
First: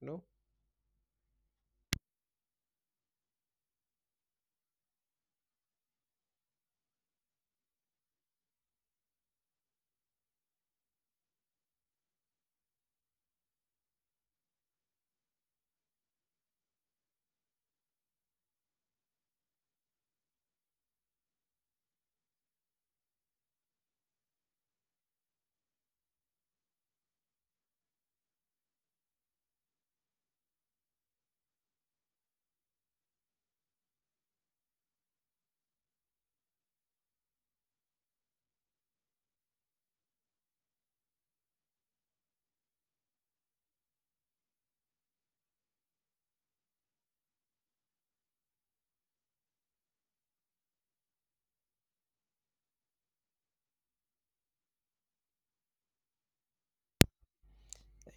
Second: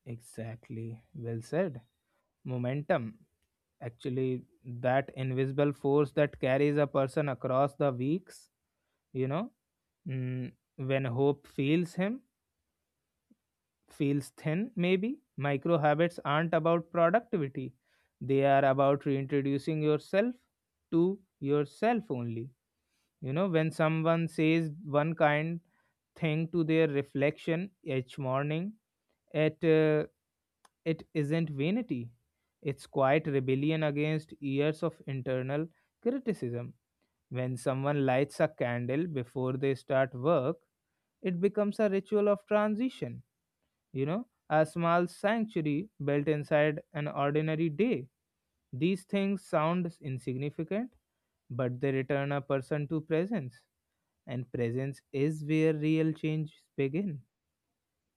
S2: You know,
S1: exactly. Well said. Momentum. Actually, that invisible force that carries a person across the weeks, you know, mm, when hope feels him, feels thin, maybe. Micro habits aren't about productivity, they are about reintroducing yourself to yourself only. You know, when someone says one kind thing to their reflection each morning, at uh, it isn't vanity, it's quiet rebellion against years of internal criticism. When someone lights a candle before they start work, it becomes a ritual of transition, you know, a small sanctuary built inside an ordinary day. These things sound insignificant, but they return a person to presence, and presence is where real change begin.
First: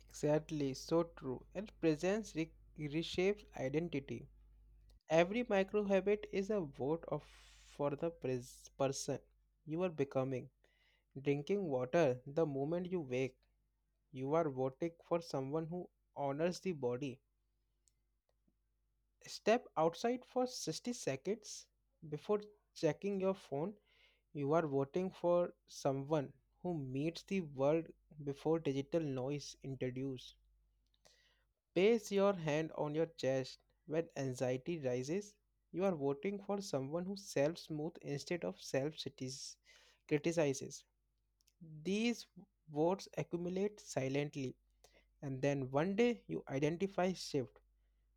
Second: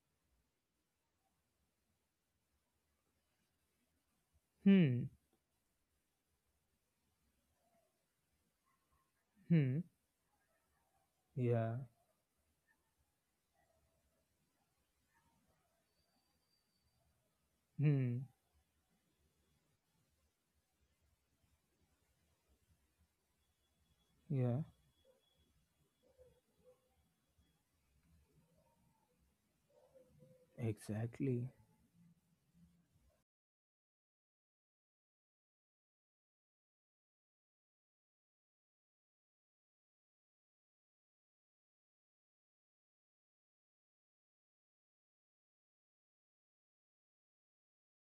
S2: exactly so true. And presence re- reshapes identity.
S1: Hmm,
S2: Every micro habit is a vote of for the pres- person
S1: hmm,
S2: you are becoming. Drinking
S1: yeah,
S2: water the moment you wake, you are voting for someone who honors the body.
S1: hmm,
S2: Step outside for sixty seconds before checking your phone, you
S1: yeah,
S2: are voting for someone who meets the world before digital noise introduced.
S1: exactly.
S2: Place your hand on your chest when anxiety rises. You are voting for someone who self smooth instead of self criticizes. These votes accumulate silently, and then one day you identify shift.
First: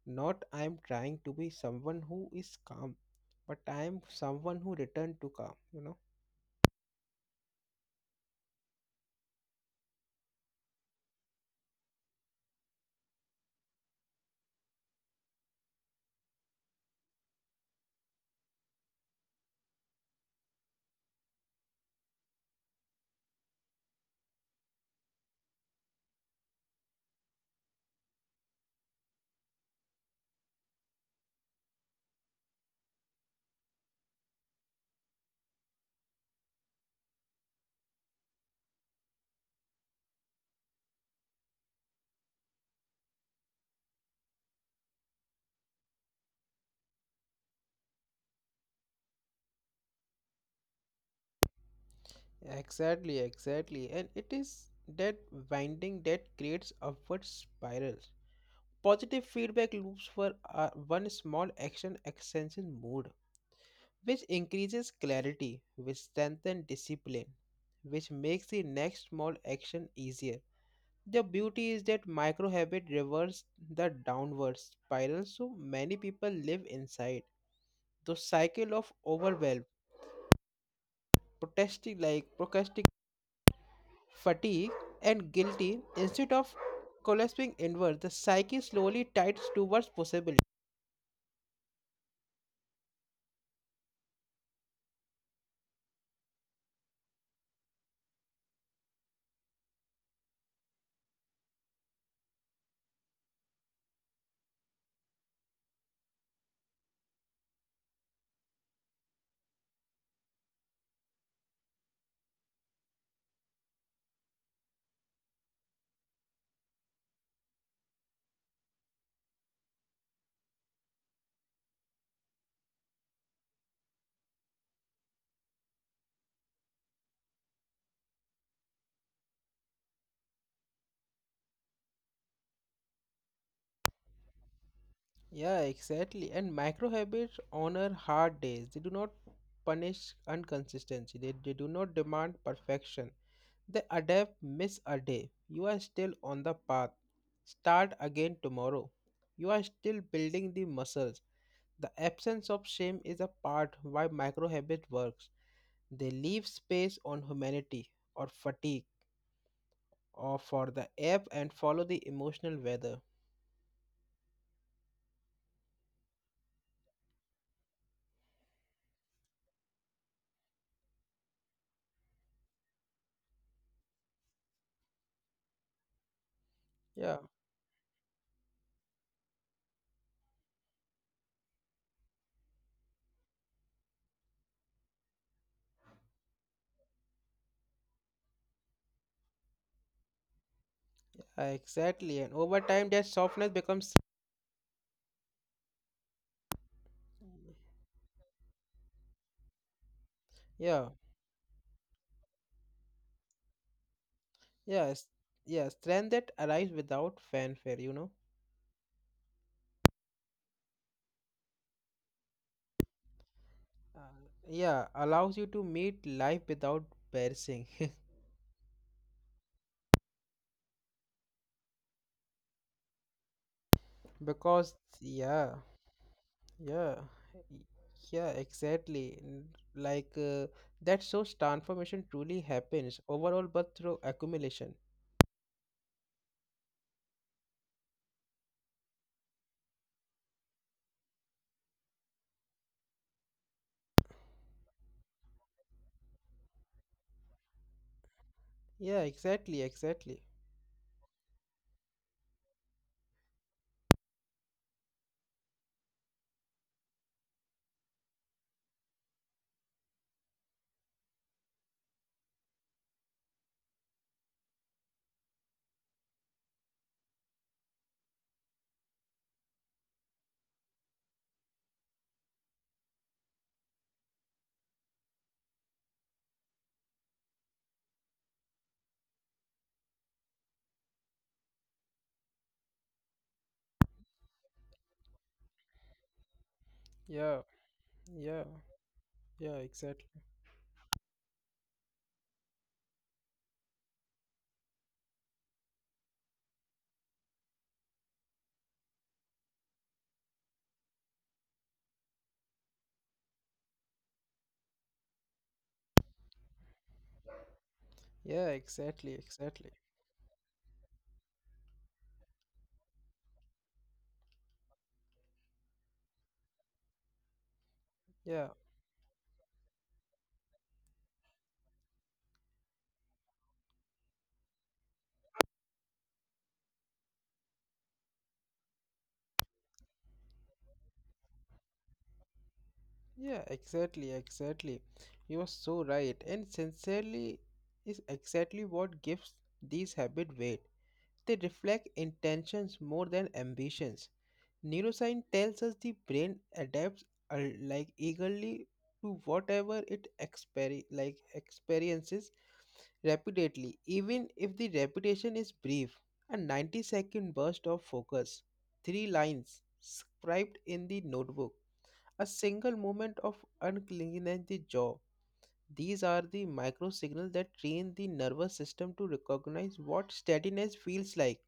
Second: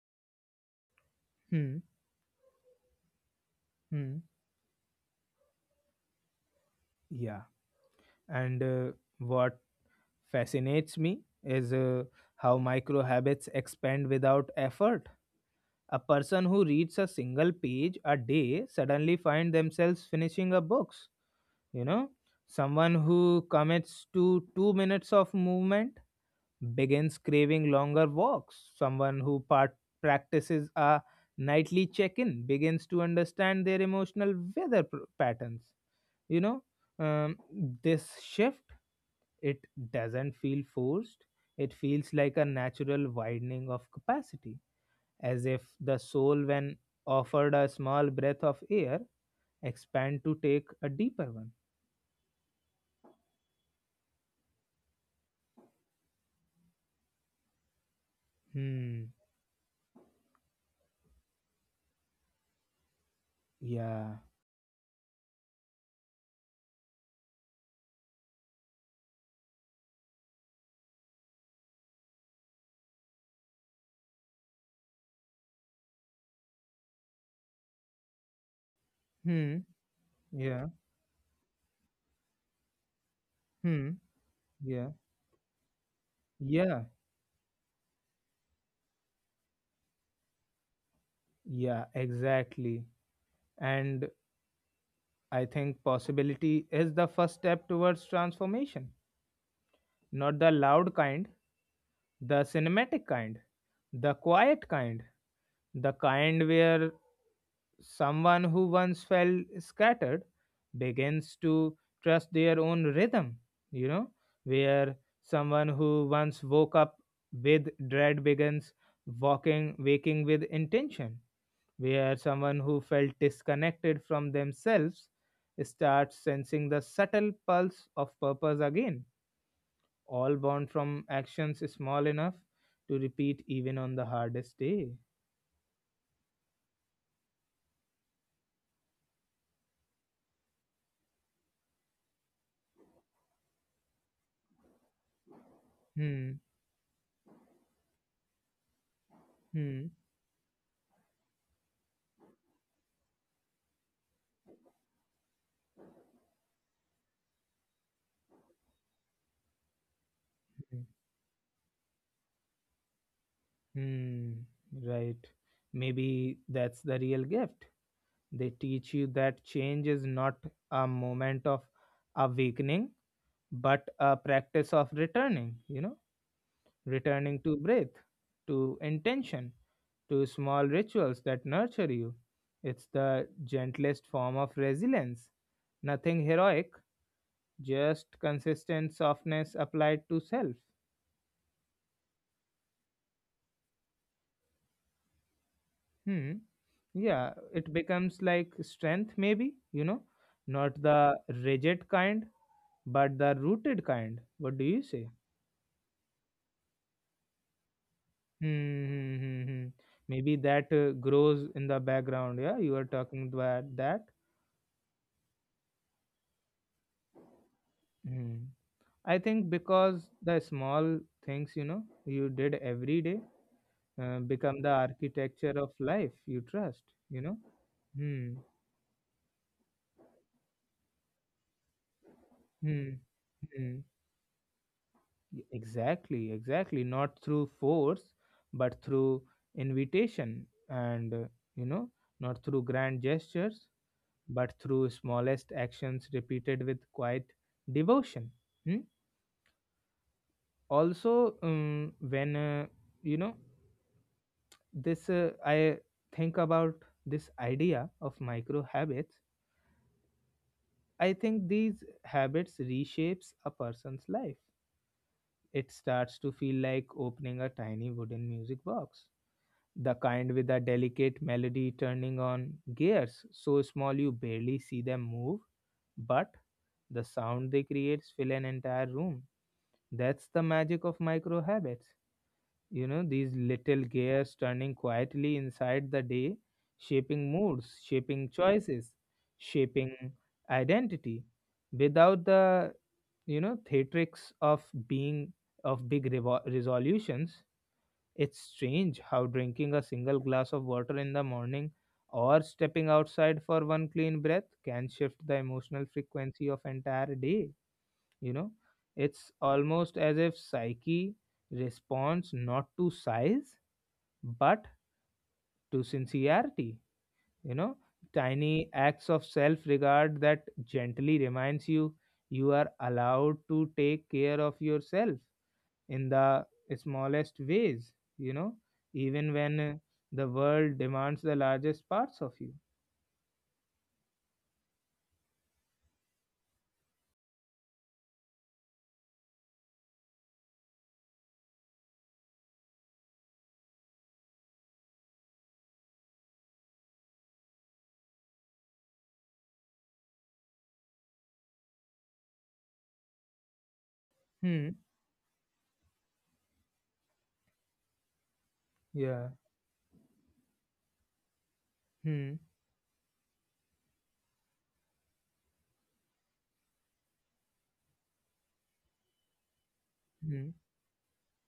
S2: Not I am trying to be
S1: Hmm.
S2: someone who is calm, but I am
S1: Hmm.
S2: someone who return to calm, you know.
S1: Yeah. And uh, what fascinates me is uh, how micro habits expand without effort. A person who reads a single page a day suddenly find themselves finishing a books. You know, someone who commits to two minutes of movement begins craving longer walks. Someone who part- practices a nightly check-in begins to understand their emotional weather pr- patterns. You know, um, this shift, it doesn't feel forced, it feels like a natural widening of capacity, as if the soul, when offered a small breath of air, expand to take a deeper one.
S2: Exactly, exactly. And it is that winding that creates upward spiral.
S1: Hmm.
S2: Positive feedback loops for uh, one small action extension mode,
S1: Yeah.
S2: which increases clarity, which strengthens discipline, which makes the next small action easier. The beauty is that micro habit reverse the downward spiral so many people live inside. The cycle of
S1: Hmm.
S2: overwhelm,
S1: Yeah.
S2: protesting like procrastic
S1: Hmm.
S2: fatigue
S1: Yeah.
S2: and guilty instead of
S1: Yeah.
S2: collapsing inward, the psyche slowly tides towards possibility.
S1: Yeah. Exactly. And I think possibility is the first step towards transformation. Not the loud kind, the cinematic kind, the quiet kind, the kind where someone who once felt scattered begins to trust their own rhythm, you know, where someone who once woke up with dread begins walking waking with intention, where someone who felt disconnected from themselves starts sensing the subtle pulse of purpose again, all born from actions small enough to repeat even on the hardest day.
S2: Yeah, exactly. And micro habits honor hard days. They do not punish inconsistency. They, they do not demand perfection. They adapt, miss a day. You are still
S1: Hmm.
S2: on the path. Start again tomorrow. You are
S1: Hmm.
S2: still building the muscles. The absence of shame is a part why micro habit works. They leave space on humanity or fatigue or for
S1: Hmm.
S2: the ebb and follow the emotional weather.
S1: Hmm, right. Maybe that's the real gift. They teach you that change is not a moment of awakening, but a practice of returning, you know,
S2: Yeah,
S1: returning to breath, to intention, to small rituals that nurture you. It's the gentlest form of resilience. Nothing heroic, just consistent softness applied to self.
S2: exactly. And over time, that softness becomes
S1: Hmm. Yeah, it becomes like strength, maybe, you know, not
S2: yeah,
S1: the rigid kind, but the rooted kind. What do you
S2: yes,
S1: say?
S2: yeah, strength that arrives without fanfare, you know.
S1: Hmm. Hmm, hmm, hmm. Hmm. Maybe that uh, grows in the background. Yeah, you are talking about
S2: Uh,
S1: that.
S2: yeah, allows you to meet life without perishing.
S1: Hmm. I think because the small things, you know, you did every day uh, become the
S2: Because, yeah,
S1: architecture of life you trust,
S2: yeah,
S1: you know.
S2: y- yeah,
S1: Hmm.
S2: exactly. N- Like uh, that shows transformation truly
S1: Hmm.
S2: happens overall, but
S1: Hmm.
S2: through accumulation.
S1: Y- Exactly, exactly. Not through force, but through invitation and, uh, you know, not through grand gestures, but through smallest actions repeated with quiet devotion. Hmm?
S2: Yeah, exactly, exactly.
S1: Also, um, when, uh, you know, this, uh, I think about this idea of micro habits, I think these habits reshapes a person's life. It starts to feel like opening a tiny wooden music box, the kind with a delicate melody turning on gears so small you barely see them move, but the sound they create fill an entire room. That's the magic of micro habits. You know, these little gears turning quietly inside the day, shaping
S2: Yeah,
S1: moods, shaping
S2: yeah,
S1: choices,
S2: yeah, exactly.
S1: shaping identity without the, you know, theatrics of being of big revo- resolutions. It's strange how drinking a single glass of water in the morning or stepping outside for one clean breath can shift the emotional frequency of entire day, you
S2: Yeah,
S1: know.
S2: exactly,
S1: It's
S2: exactly.
S1: almost as if psyche responds not to size but to sincerity, you know.
S2: Yeah.
S1: Tiny acts of self-regard that gently reminds you you are allowed to take care of yourself in the smallest ways, you know, even when uh, the world demands the largest parts of you.
S2: Yeah, exactly, exactly. You are so right. And sincerely is exactly what gives these habit weight. They reflect intentions more than ambitions. Neuroscience tells us the brain adapts uh, like eagerly to whatever it exper- like experiences rapidly, even if the
S1: Hmm.
S2: repetition is brief. A ninety second burst of focus, three
S1: Yeah.
S2: lines scribed in the notebook a
S1: Hmm.
S2: single movement of uncleanness the jaw. These are the micro signals that train the nervous system to recognize what
S1: Hmm.
S2: steadiness feels like.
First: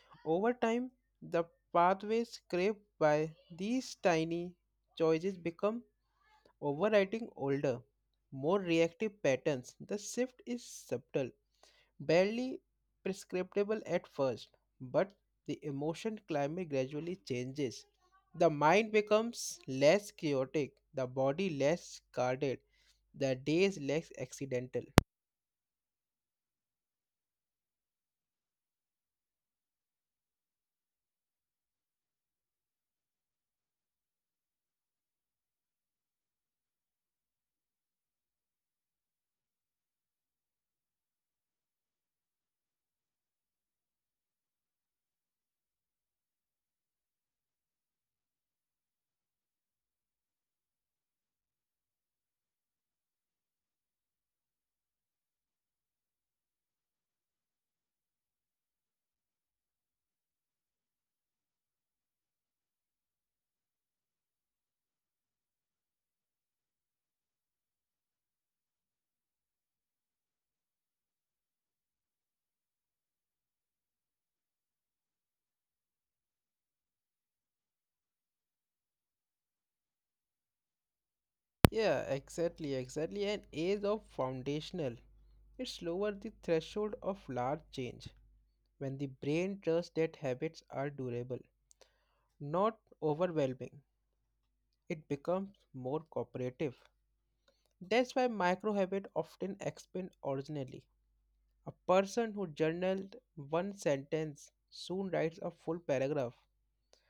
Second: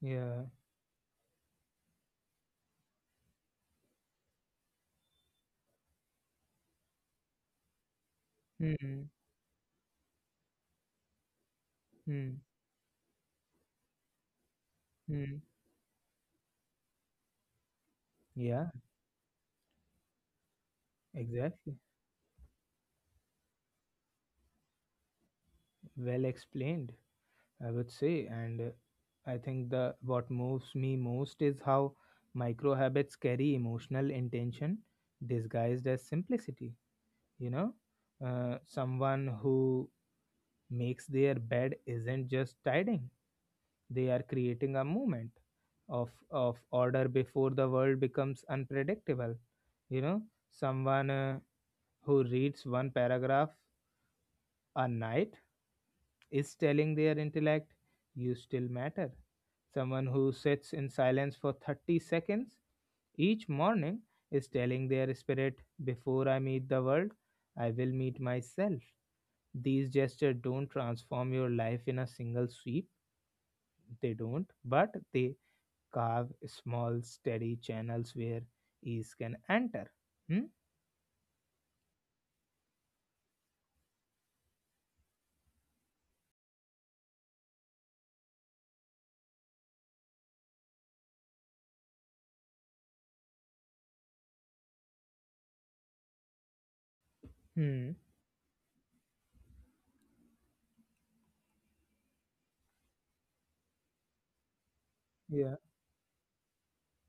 S1: Yeah.
S2: Over time, the pathways scraped by these tiny choices become overriding older, more
S1: Hmm.
S2: reactive patterns. The shift is subtle
S1: Hmm.
S2: barely prescriptable at first, but
S1: Hmm.
S2: the emotion climate gradually changes. The
S1: Yeah.
S2: mind becomes less chaotic, the body
S1: Exactly.
S2: less guarded, the days less accidental.
S1: Well explained, I would say. And uh, I think the what moves me most is how micro habits carry emotional intention disguised as simplicity. You know, uh, someone who makes their bed isn't just tidying, they are creating a movement of of order before the world becomes unpredictable. You know, someone uh, who reads one paragraph a night is telling their intellect, you still matter. Someone who sits in silence for thirty seconds each morning is telling their spirit, before I meet the world, I will meet myself. These gestures don't transform your life in a single sweep. They don't, but they carve small, steady channels where ease can enter. Hmm?
S2: Yeah, exactly, exactly. An age of foundational. It's lower the threshold of large change when the brain trusts that habits are durable, not overwhelming. It becomes more cooperative.
S1: Hmm.
S2: That's why micro habits often expand originally. A person who journaled one sentence soon writes a
S1: Yeah.
S2: full paragraph.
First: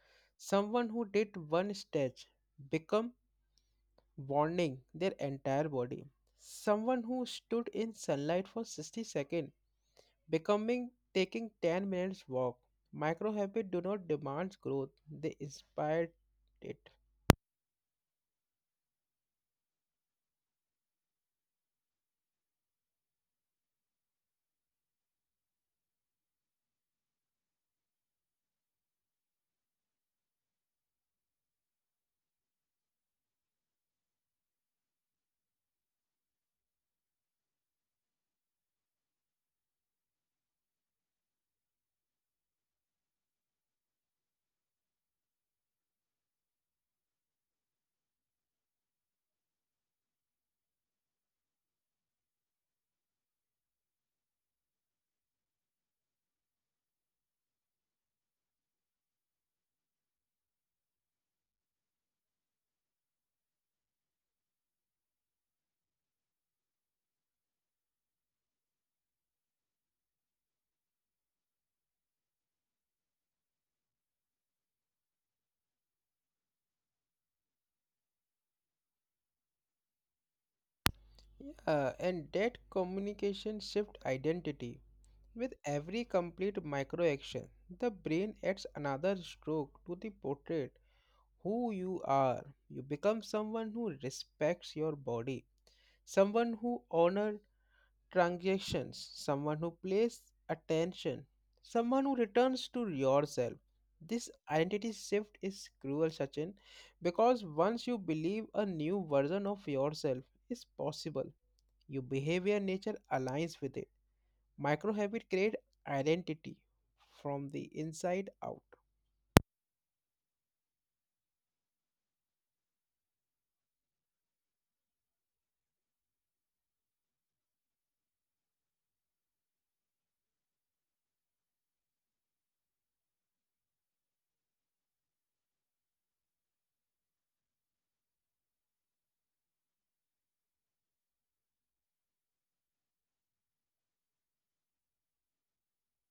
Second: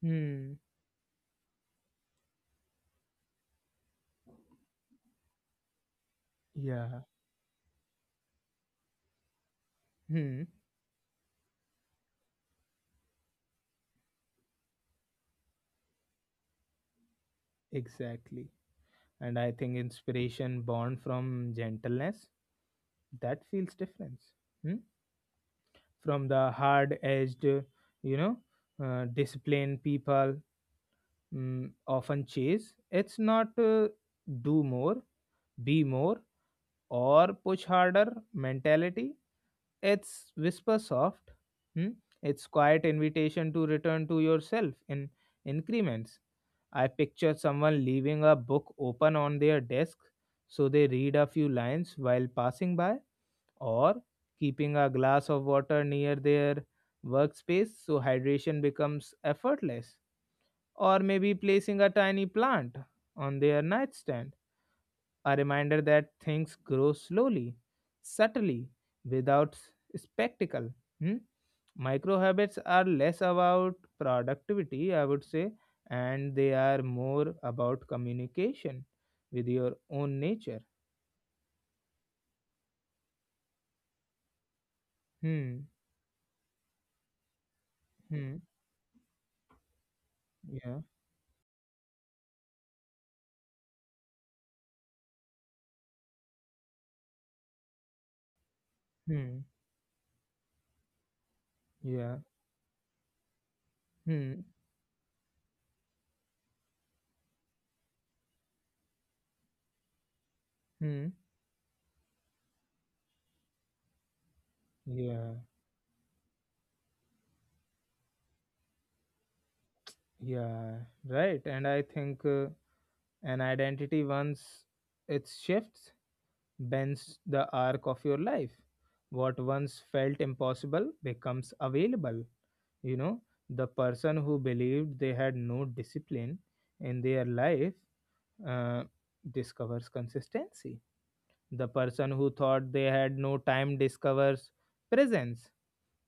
S1: Hmm.
S2: Someone who did one stretch become warning their entire body.
S1: Yeah.
S2: Someone who stood in sunlight for sixty seconds
S1: Hmm.
S2: becoming taking ten minutes walk. Micro habit do not demand growth, they inspire it.
S1: Exactly. And I think inspiration born from gentleness that feels difference. Hmm? From the hard-edged, you know, uh, disciplined people mm, often chase. It's not uh, do more, be more, or push harder mentality. It's whisper soft. Hmm? It's quiet invitation to return to yourself in increments. I picture someone leaving a book open on their desk so they read a few lines while passing by, or keeping a glass of water near their workspace so hydration becomes effortless, or maybe placing a tiny plant on their nightstand, a reminder that things grow slowly, subtly, without s- spectacle. Hmm? Micro habits are less about productivity, I would say, and they are more about communication with your own nature.
S2: Yeah, and that communication shift identity. With
S1: Hmm.
S2: every complete micro action, the brain
S1: Hmm.
S2: adds another stroke to the portrait.
S1: Yeah.
S2: Who you are. You become someone who respects your body, someone who honors transactions,
S1: Hmm.
S2: someone who plays attention, someone who
S1: Yeah.
S2: returns to yourself. This
S1: Hmm.
S2: identity shift is cruel, Sachin, because once you believe a new version of yourself is
S1: Hmm.
S2: possible, your behavior nature aligns with it. Micro habit
S1: Yeah.
S2: create identity from the inside out.
S1: Yeah. Right. And I think. Uh, An identity, once it shifts, bends the arc of your life. What once felt impossible becomes available. You know, the person who believed they had no discipline in their life uh, discovers consistency. The person who thought they had no time discovers presence.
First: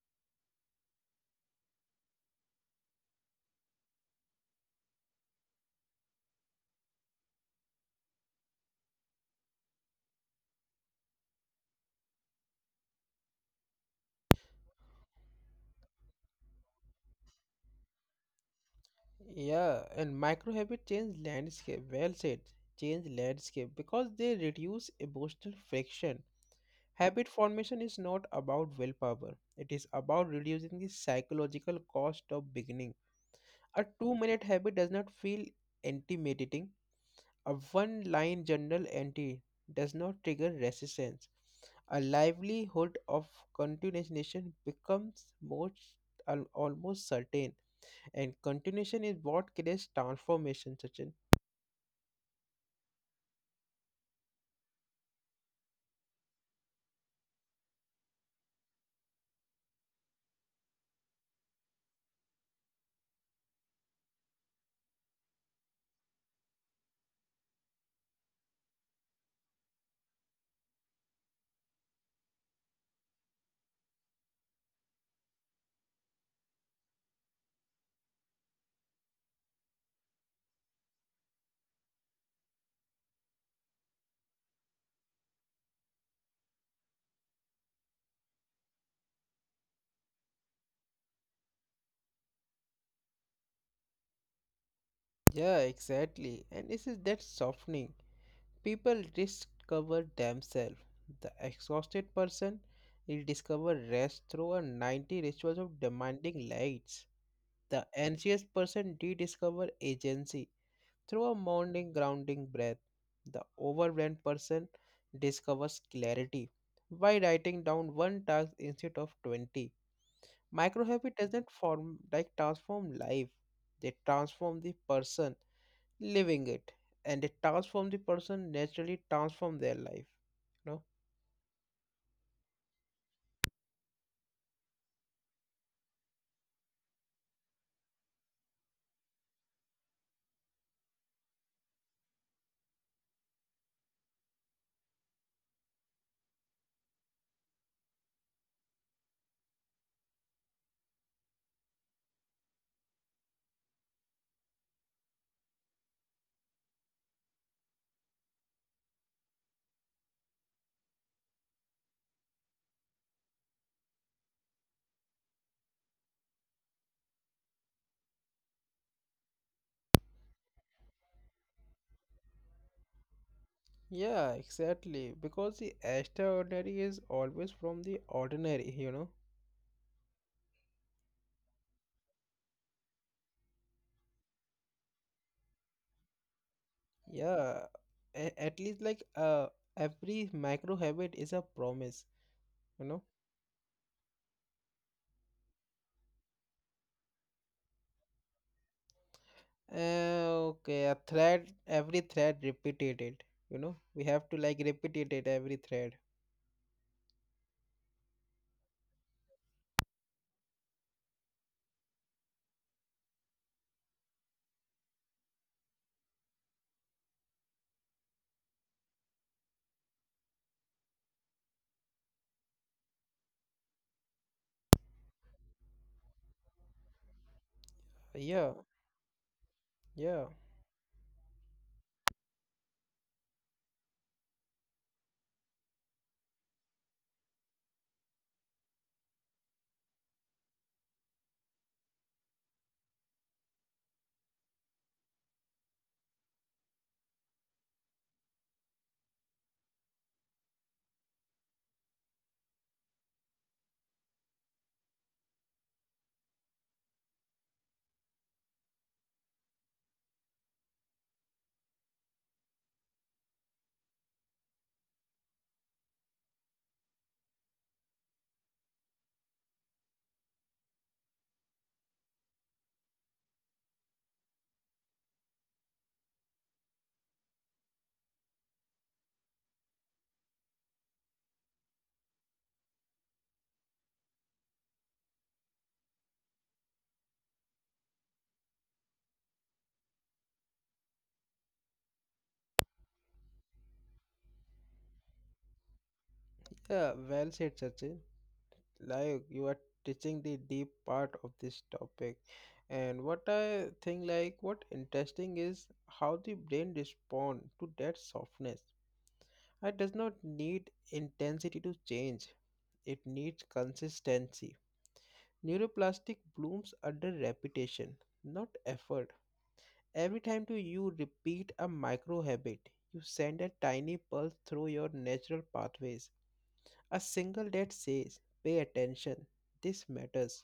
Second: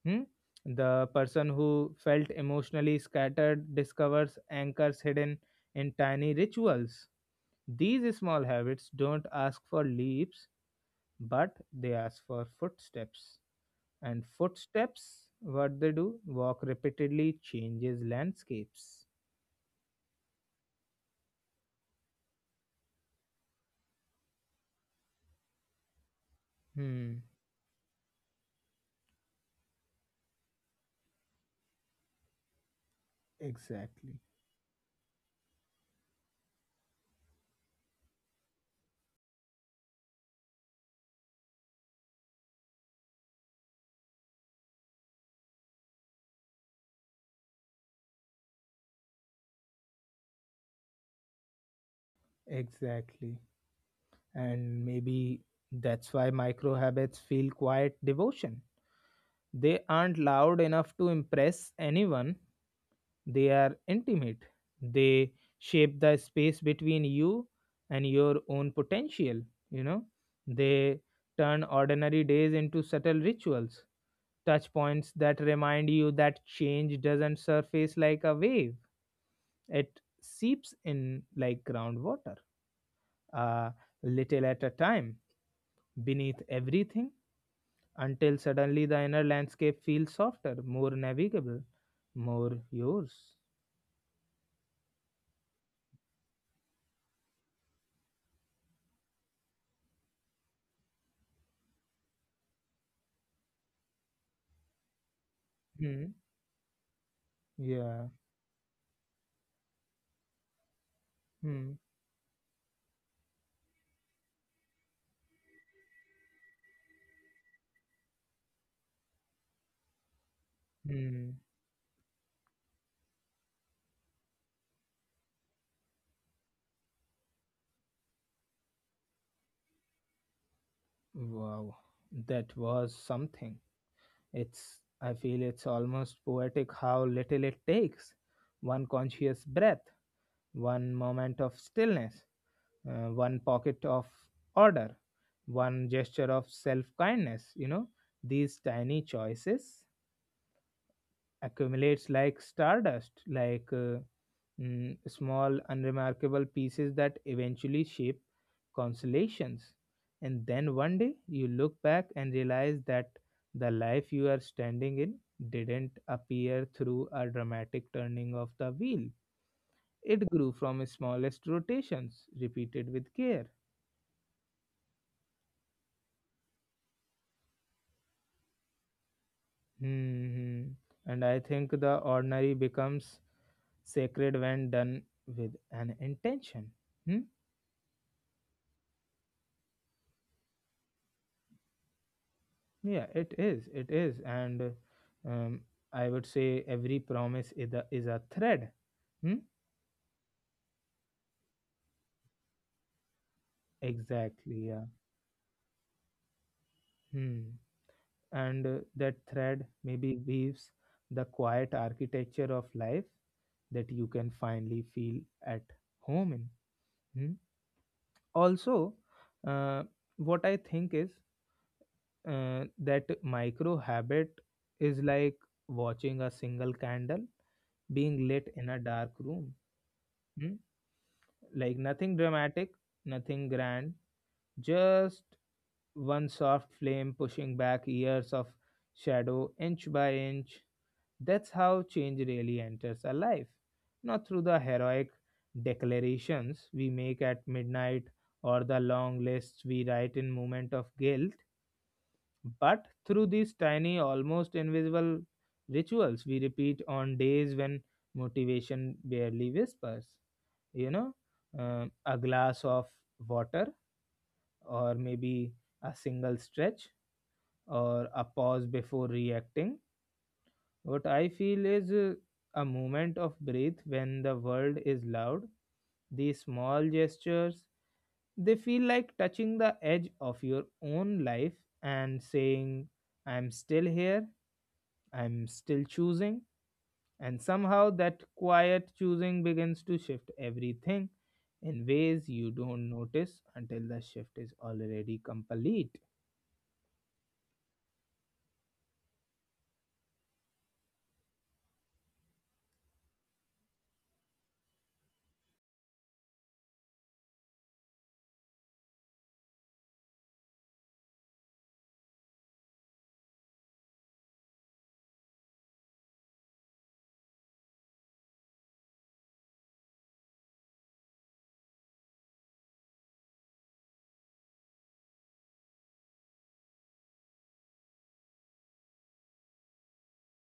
S1: Hmm? The person who felt emotionally scattered discovers anchors hidden in tiny rituals. These small habits don't ask for leaps, but they ask for footsteps. And footsteps, what they do, walk repeatedly, changes landscapes.
S2: Yeah, and micro habit change landscape. Well said. Change landscape because they reduce emotional friction.
S1: Hmm,
S2: Habit formation is not about willpower. It is about reducing the psychological cost of beginning. A two
S1: exactly,
S2: minute habit does not feel intimidating. A one line journal entry does not trigger resistance. A livelihood of continuation becomes most al- almost certain and continuation is what creates transformation, Sachin.
S1: exactly. And maybe that's why micro habits feel quiet devotion. They aren't loud enough to impress anyone, they are intimate. They shape the space between you and your own potential, you know. They turn ordinary days into subtle rituals, touch points that remind you that change doesn't surface like a wave. It seeps in like groundwater, a little at a time, beneath everything, until suddenly the inner landscape feels softer, more navigable, more yours.
S2: Yeah, exactly. And this is that softening. People discover themselves. The exhausted person will discover rest through a ninety rituals of
S1: Hmm.
S2: demanding lights. The
S1: Yeah.
S2: anxious person rediscover agency through a
S1: Hmm.
S2: morning grounding breath. The overwhelmed person discovers clarity by writing down one task instead of twenty. Microhabit
S1: Hmm.
S2: doesn't form like transform life. They transform the person living it. And they transform the person naturally transform their life. You know?
S1: Wow, that was something. It's, I feel it's almost poetic how little it takes. One conscious breath, one moment of stillness, uh, one pocket of order, one gesture of self kindness. You know, these tiny choices accumulates like stardust, like uh, mm, small, unremarkable pieces that eventually shape consolations. And then one day you look back and realize that the life you are standing in didn't appear through a dramatic turning of the wheel. It grew from smallest rotations, repeated with care.
S2: Yeah, exactly. Because the extraordinary is always from the ordinary, you know?
S1: Hmm. And I think the ordinary becomes sacred when done with an intention. Hmm.
S2: Yeah. A- at least like uh every micro habit is a promise, you
S1: Yeah,
S2: know?
S1: it is. It is. And uh, um, I would say every promise is a, is a thread. Hmm?
S2: Uh, okay, a thread every thread repeated it, you know? We have to
S1: Exactly.
S2: like
S1: Yeah.
S2: repeat it at every thread.
S1: Hmm. And uh, that thread maybe weaves the quiet architecture of life that you can finally feel at home in. Hmm? Also, uh, what I think is uh, that micro habit is like watching a single candle being lit
S2: Yeah,
S1: in a dark room.
S2: yeah.
S1: Hmm? Like nothing dramatic, nothing grand, just one soft flame pushing back years of shadow inch by inch. That's how change really enters our life, not through the heroic declarations we make at midnight or the long lists we write in moment of guilt, but through these tiny, almost invisible rituals we repeat on days when motivation barely whispers. you know uh, a glass of water, or maybe a single stretch, or a pause before reacting. What I feel is, uh, a moment of breath when the world is loud. These small gestures, they feel like touching the edge of your own life and saying, I'm still here, I'm still choosing. And somehow that quiet choosing begins to shift everything in ways you don't notice until the shift is already complete.
S2: Yeah, well said, Sachin. Like you are teaching the deep part of this topic. And what I think like what interesting is how the brain respond to that softness. It does not need intensity to change. It needs consistency. Neuroplastic blooms under repetition, not effort. Every time to you repeat a micro habit, you send a tiny pulse through your natural pathways. A single that says, pay attention, this matters.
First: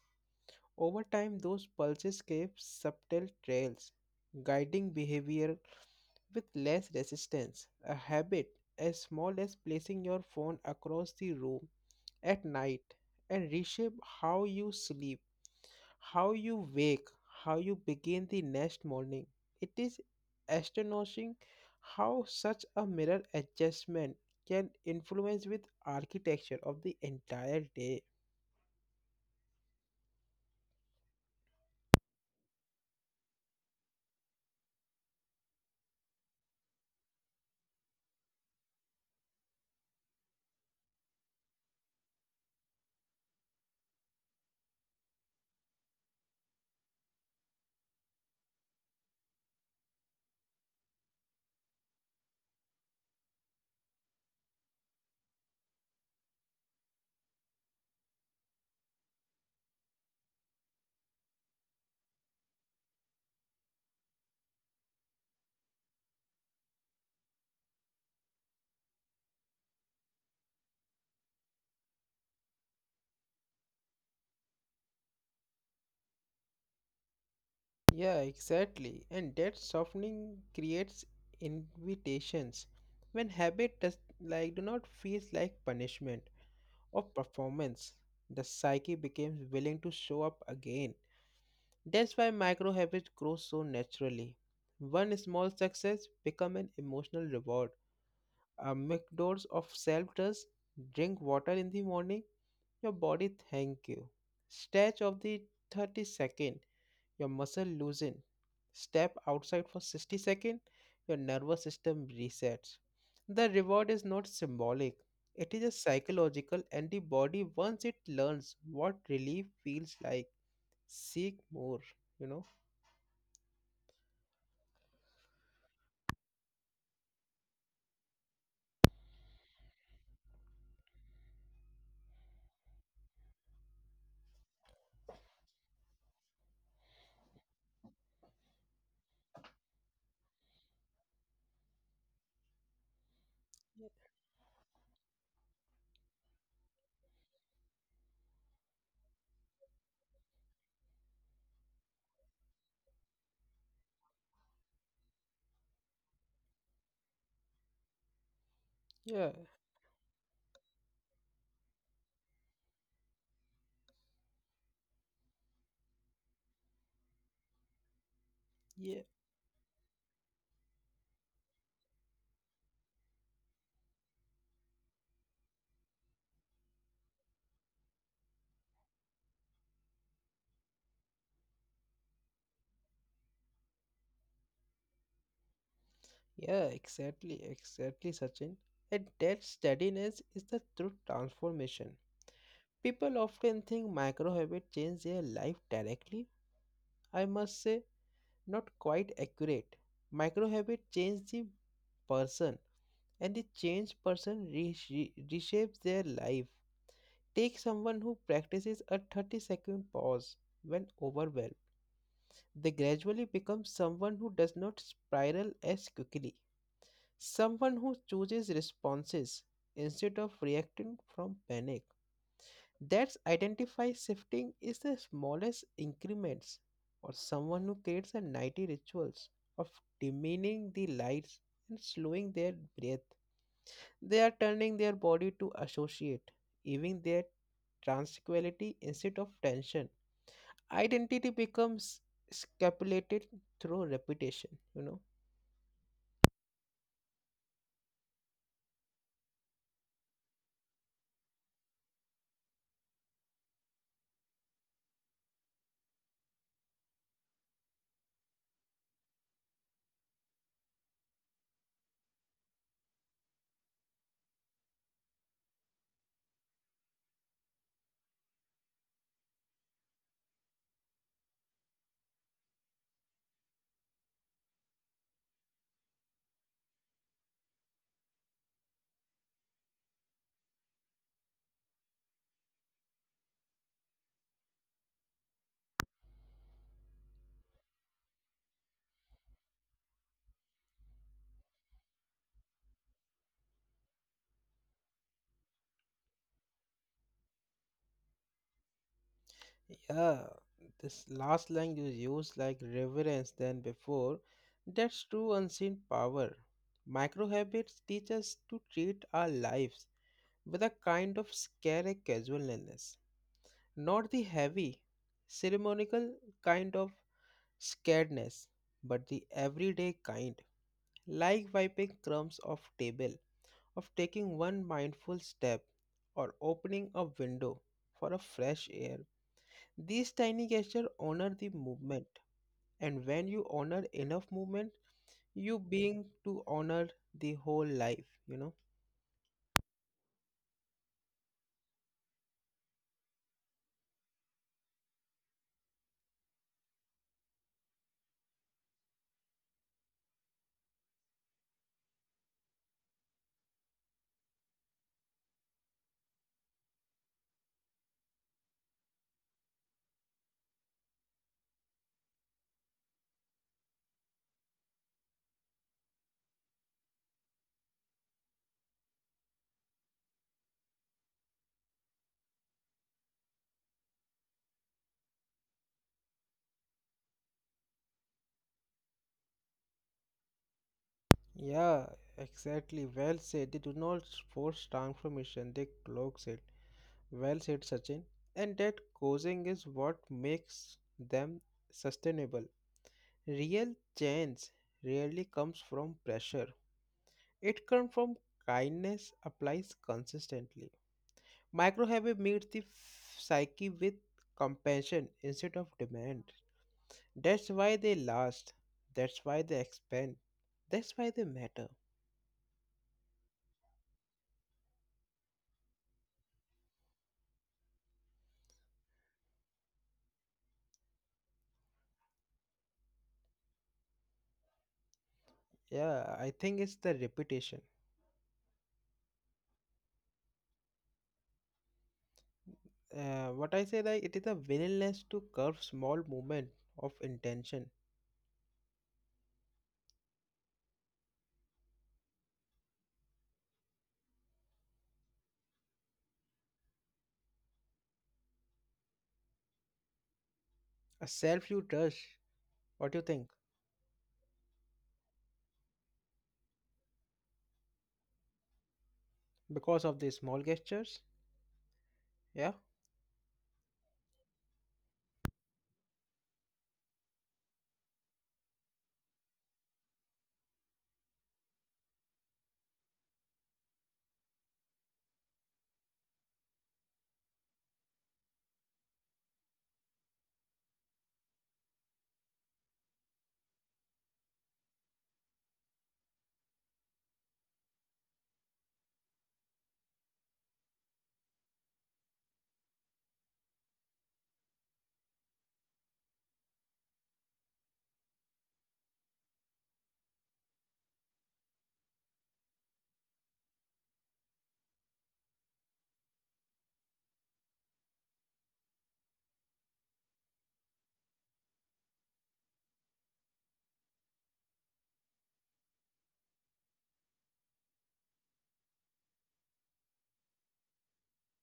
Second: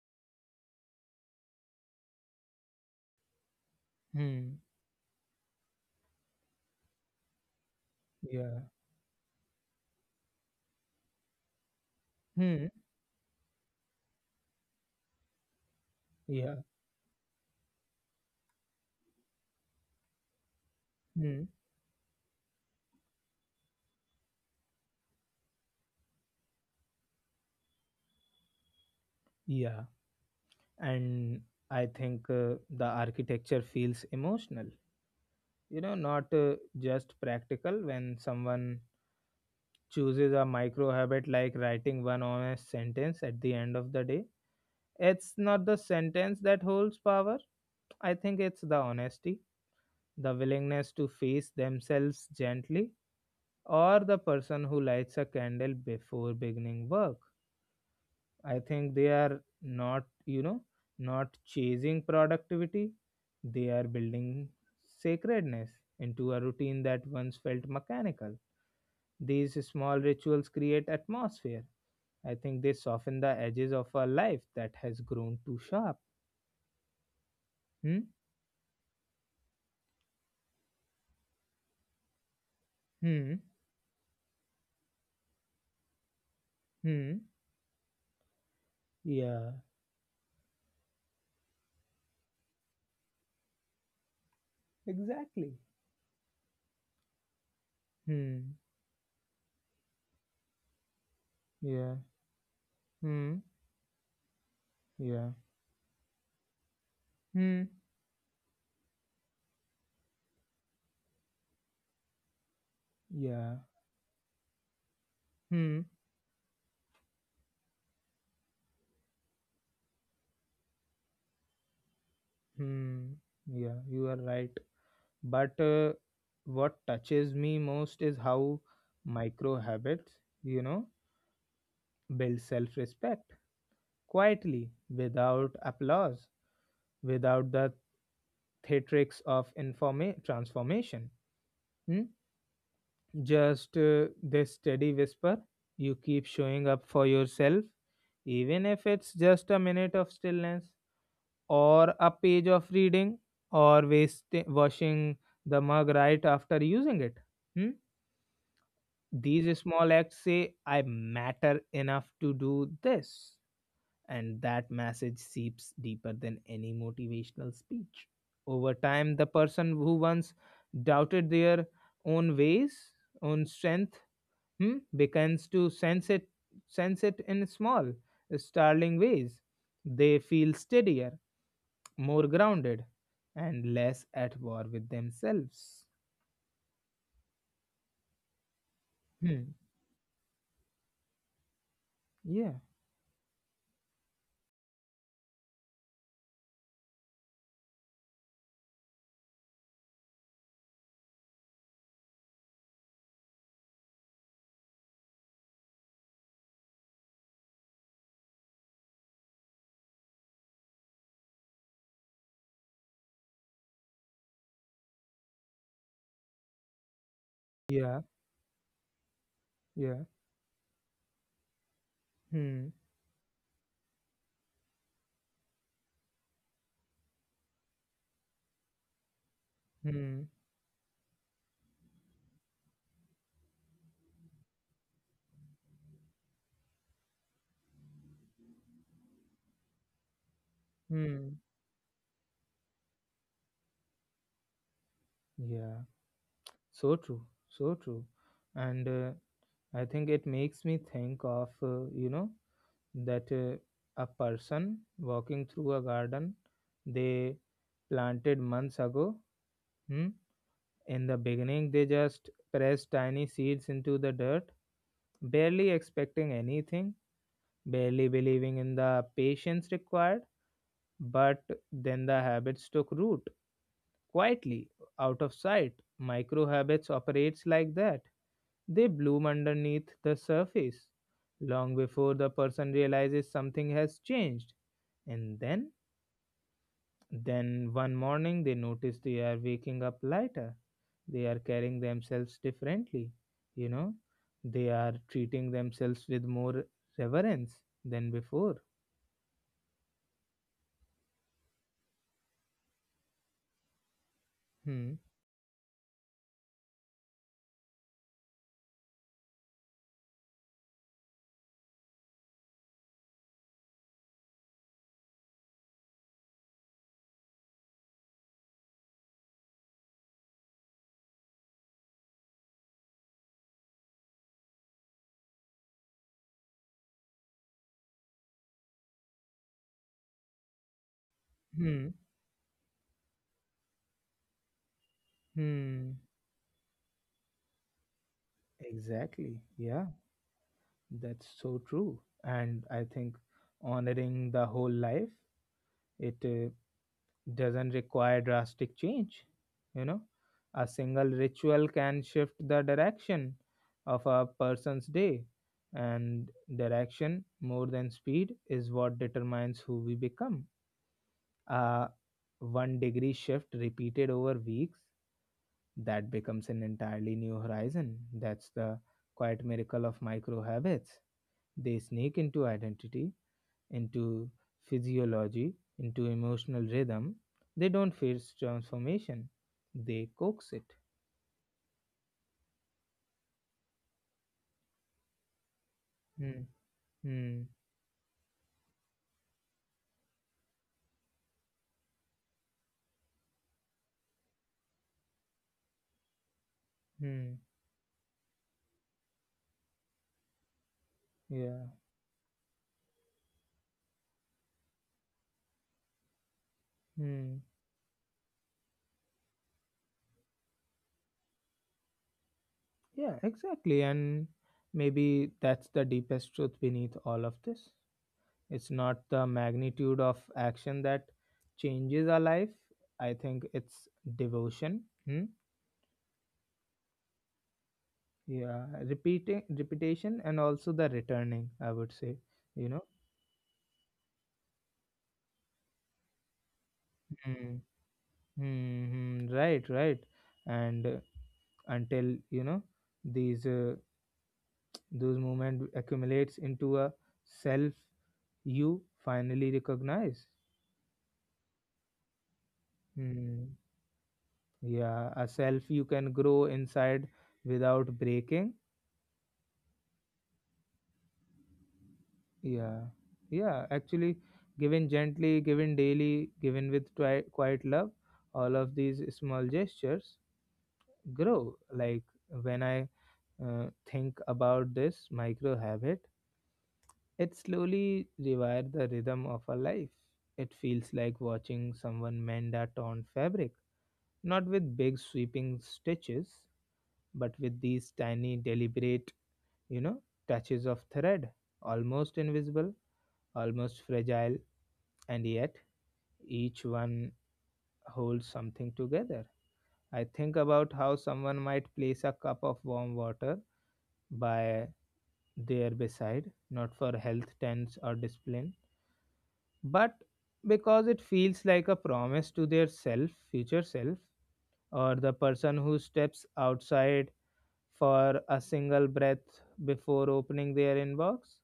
S2: Over time, those pulses gave subtle trails,
S1: Hmm.
S2: guiding behavior with less resistance. A habit
S1: Yeah.
S2: as small as placing your phone across the room at
S1: Hmm.
S2: night and reshape how you sleep, how
S1: Yeah.
S2: you wake, how you begin the next morning. It is astonishing
S1: Hmm.
S2: how such a mirror adjustment can influence with architecture of the entire day.
S1: Yeah. And I think uh, the architecture feels emotional, you know, not uh, just practical, when someone chooses a micro habit like writing one honest sentence at the end of the day. It's not the sentence that holds power. I think it's the honesty, the willingness to face themselves gently, or the person who lights a candle before beginning work. I think they are not, you know, not chasing productivity, they are building sacredness into a routine that once felt mechanical. These small rituals create atmosphere. I think they soften the edges of a life that has grown too sharp. Hmm?
S2: Yeah, exactly. And that softening creates invitations. When
S1: Hmm?
S2: habit does like do not feel like punishment or
S1: Hmm?
S2: performance, the psyche becomes
S1: Yeah,
S2: willing to show up again. That's why micro habits grow so naturally. One small
S1: exactly.
S2: success become an emotional reward.
S1: Hmm.
S2: A McDoors of self trust, drink water in the
S1: Yeah.
S2: morning, your body
S1: Hmm.
S2: thank you. Stretch of
S1: Yeah.
S2: the thirty second your
S1: Hmm.
S2: muscle loosen. Step outside for sixty seconds, your nervous system resets. The
S1: Yeah.
S2: reward is not symbolic, it is a
S1: Hmm.
S2: psychological, and the body, once it learns what relief feels like, seek more, you know?
S1: Hmm. Yeah, you are right. But uh, what touches me most is how micro habits, you know, build self respect quietly, without applause, without the theatrics of informa- transformation. Hmm? Just uh, this steady whisper, you keep showing up for yourself, even if it's just a minute of stillness, or a page of reading, or waste, washing the mug right after using it. Hmm?
S2: Yeah,
S1: These small acts say, I matter enough to do this. And that message seeps deeper than any motivational speech. Over
S2: yeah,
S1: time, the person who once doubted their own ways, own strength, hmm, begins to sense it, sense it in small, startling ways. They feel steadier, more grounded, and less at war with themselves.
S2: yeah, exactly, exactly, Sachin. And that
S1: Hmm.
S2: steadiness is the true transformation.
S1: Yeah.
S2: People often think micro habits change their life directly. I must say, not quite accurate. Micro habit change the person and the changed person resh- re- reshapes their life. Take someone who practices a thirty second pause when overwhelmed. They gradually become someone who does not spiral as quickly. Someone who
S1: Yeah.
S2: chooses responses
S1: Yeah.
S2: instead of reacting from panic.
S1: Hmm.
S2: That's identify shifting is the smallest increments or someone who creates a nighty rituals of
S1: Hmm.
S2: dimming the lights and slowing their breath. They are turning their body to associate, even their tranquility instead of tension. Identity
S1: Hmm.
S2: becomes scapulated through repetition, you know.
S1: Yeah. So true. So true. And uh, I think it makes me think of, uh, you know, that uh, a person walking through a garden they planted months ago. Hmm. In the beginning, they just pressed tiny seeds into the dirt, barely expecting anything, barely believing in the patience required. But then the habits took root quietly, out of sight. Micro habits operates like that. They bloom underneath the surface, long before the person realizes something has changed. And then, then one morning they notice they are waking up lighter. They are carrying themselves differently. You know, they are treating themselves with more reverence than before.
S2: Yeah, this last line is used like reverence than before.
S1: Hmm.
S2: That's true unseen power. Micro habits teach us to treat our lives with a kind of scary casualness, not the heavy, ceremonial kind of scaredness, but the everyday kind, like wiping crumbs off table, of taking one mindful step, or opening a window for a fresh air these tiny gestures honor the
S1: Hmm.
S2: movement, and when you honor enough movement, you
S1: Hmm.
S2: being to honor the whole life, you know.
S1: Exactly. Yeah, that's so true. And I think honoring the whole life, it uh, doesn't require drastic change. You know, a single ritual can shift the direction of a person's day. And direction, more than speed, is what determines who we become. A one degree shift repeated over weeks, that becomes an entirely new horizon. That's the quiet miracle of micro habits. They sneak into identity, into physiology, into emotional rhythm. They don't force transformation, they coax it.
S2: Yeah, exactly. Well said. They do not force transformation, they cloaks it.
S1: Hmm.
S2: Well
S1: Hmm.
S2: said, Sachin. And that causing is what makes them sustainable. Real change rarely comes from pressure,
S1: Hmm.
S2: it comes from kindness applies consistently.
S1: Yeah.
S2: Microhaven meets the f- psyche with compassion instead of demand.
S1: Hmm.
S2: That's why they last. That's why they expand. That's why they matter.
S1: Yeah, exactly. And maybe that's the deepest truth beneath all of this. It's not the magnitude of action that changes our life. I think it's devotion. Hmm?
S2: Yeah, I think it's the repetition.
S1: Yeah, repeating, repetition, and also the returning. I would say, you know.
S2: Uh, what I say that it is a willingness to curve small movement of
S1: Hmm.
S2: intention,
S1: Hmm. Hmm, right. Right. And uh, until you know these uh, those movement accumulates into a self you finally recognize.
S2: a self you trust. What do you think?
S1: Hmm. Yeah, a self you can grow inside without breaking.
S2: Because of the small gestures? Yeah.
S1: Yeah, yeah, actually, given gently, given daily, given with twi- quiet love, all of these small gestures grow. Like when I uh, think about this micro habit, it slowly rewires the rhythm of a life. It feels like watching someone mend a torn fabric, not with big sweeping stitches, but with these tiny, deliberate, you know, touches of thread, almost invisible, almost fragile, and yet each one holds something together. I think about how someone might place a cup of warm water by their beside, not for health trends or discipline, but because it feels like a promise to their self, future self, or the person who steps outside for a single breath before opening their inbox,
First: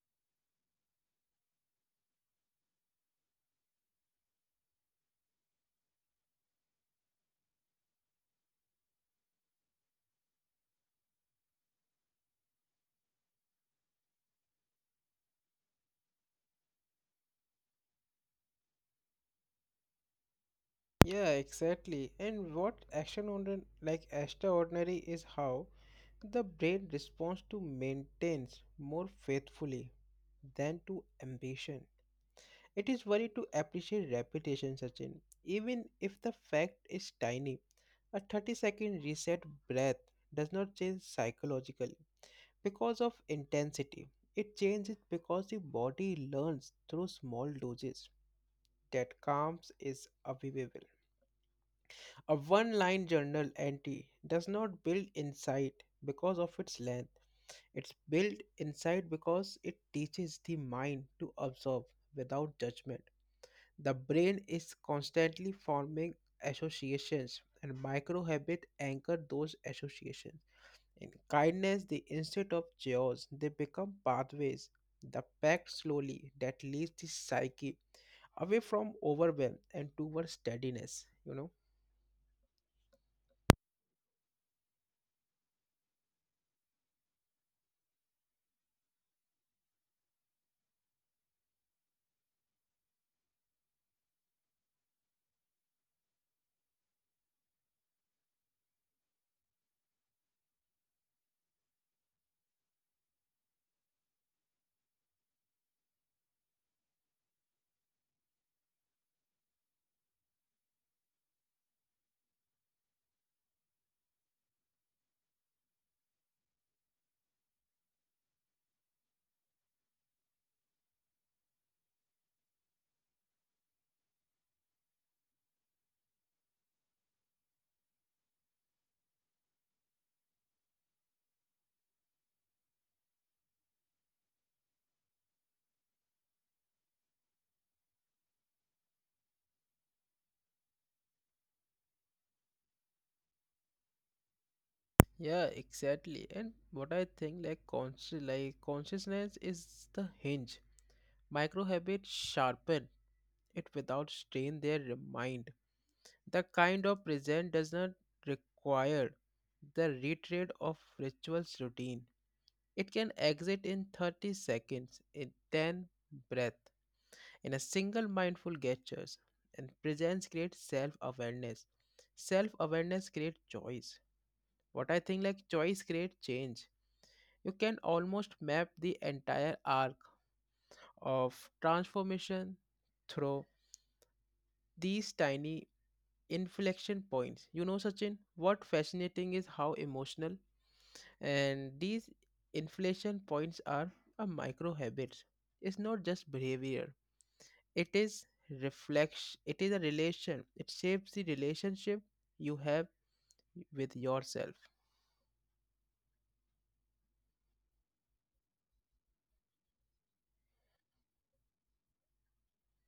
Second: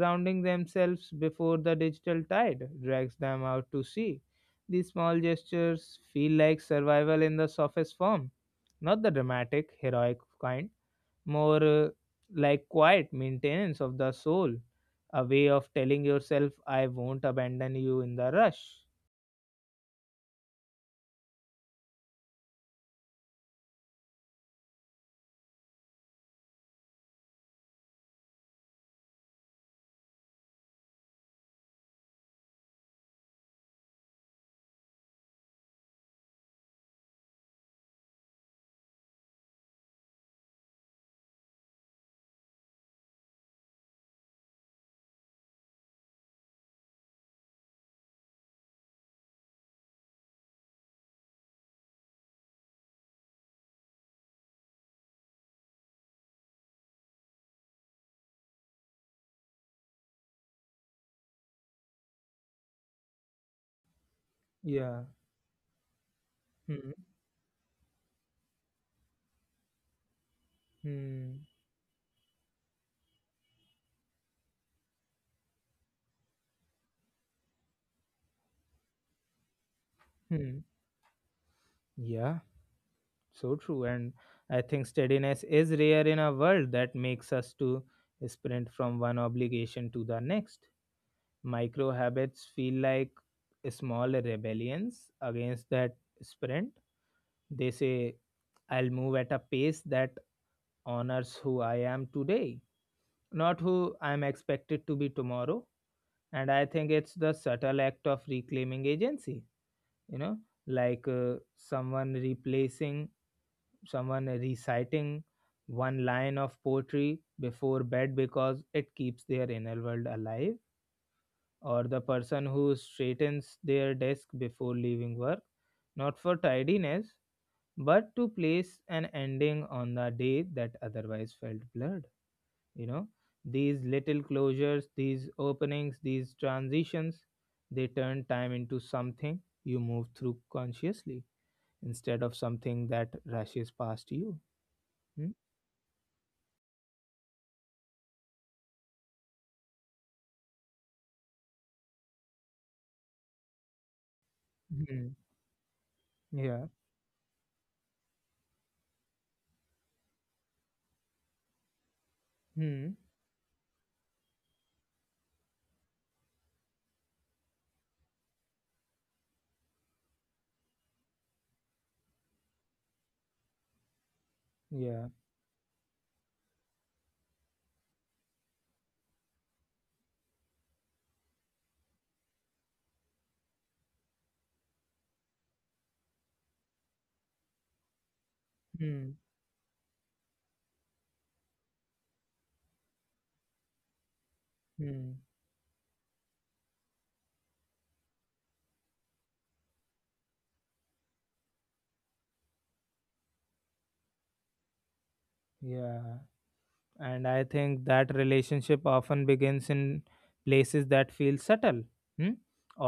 S1: grounding themselves before the digital tide drags them out to sea. These small gestures feel like survival in the softest form, not the dramatic, heroic kind, more uh, like quiet maintenance of the soul, a way of telling yourself, I won't abandon you in the rush.
S2: Yeah, exactly. And what action ordi- like extraordinary is how the brain responds to maintenance more faithfully than to ambition. It is worthy to appreciate repetition, Sachin, even if the fact is tiny. A thirty second reset breath does not change psychologically because of intensity. It changes because the body learns through small doses that calms is available. A one line journal entry does not build insight because of its length. It's built insight because it teaches the mind to observe without judgment. The brain is
S1: Yeah.
S2: constantly forming
S1: Hmm.
S2: associations and micro habits anchor those associations. In
S1: Hmm.
S2: kindness, they instead of jaws, they become pathways. The pack slowly that leads the psyche away from overwhelm and toward
S1: Hmm.
S2: steadiness, you know.
S1: Yeah. So true. And I think steadiness is rare in a world that makes us to sprint from one obligation to the next. Micro habits feel like small rebellions against that sprint. They say, I'll move at a pace that honors who I am today, not who I'm expected to be tomorrow. And I think it's the subtle act of reclaiming agency, you know, like uh, someone replacing someone reciting one line of poetry before bed because it keeps their inner world alive, or the person who straightens their desk before leaving work, not for tidiness, but to place an ending on the day that otherwise felt blurred. You know, these little closures, these openings, these transitions, they turn time into something you move through consciously instead of something that rushes past you. Hmm?
S2: Yeah, exactly. And what I think like conscious like consciousness is the hinge. Micro habits sharpen it without strain their
S1: Hmm.
S2: mind. The
S1: Yeah.
S2: kind of present does not require the retread of rituals routine.
S1: Hmm.
S2: It can exit in thirty seconds in ten breath in a single mindful gestures and presence creates self-awareness. Self-awareness creates choice. What I
S1: Yeah.
S2: think like choice creates change. You can almost map the entire arc of transformation through these tiny inflection points. You know, Sachin, what
S1: Hmm.
S2: fascinating is how emotional and these inflection points are a micro
S1: Hmm.
S2: habits. It's not just behavior. It is reflection. It is a relation. It shapes the relationship you have with yourself.
S1: Yeah. And I think that relationship often begins in places that feel subtle. Hmm?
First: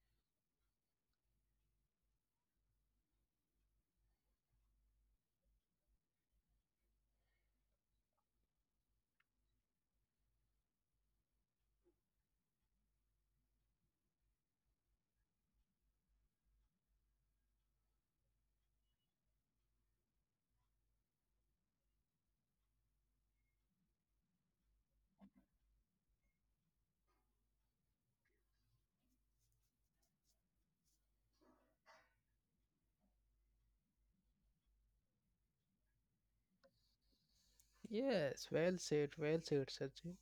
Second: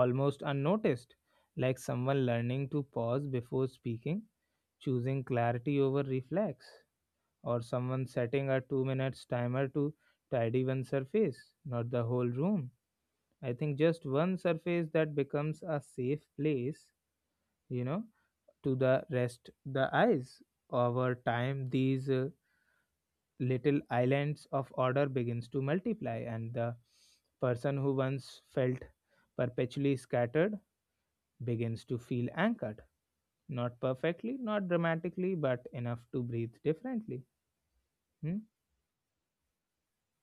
S1: Almost unnoticed, like someone learning to pause before speaking, choosing clarity over reflex, or someone setting a two minutes timer to tidy one surface, not the whole room. I think just one surface that becomes a safe place, you know, to the rest, the eyes. Over time these uh, little islands of order begins to multiply, and the person who once felt perpetually scattered begins to feel anchored, not perfectly, not dramatically, but enough to breathe differently. Hmm?
S2: Yes, well said, well said, Sachin.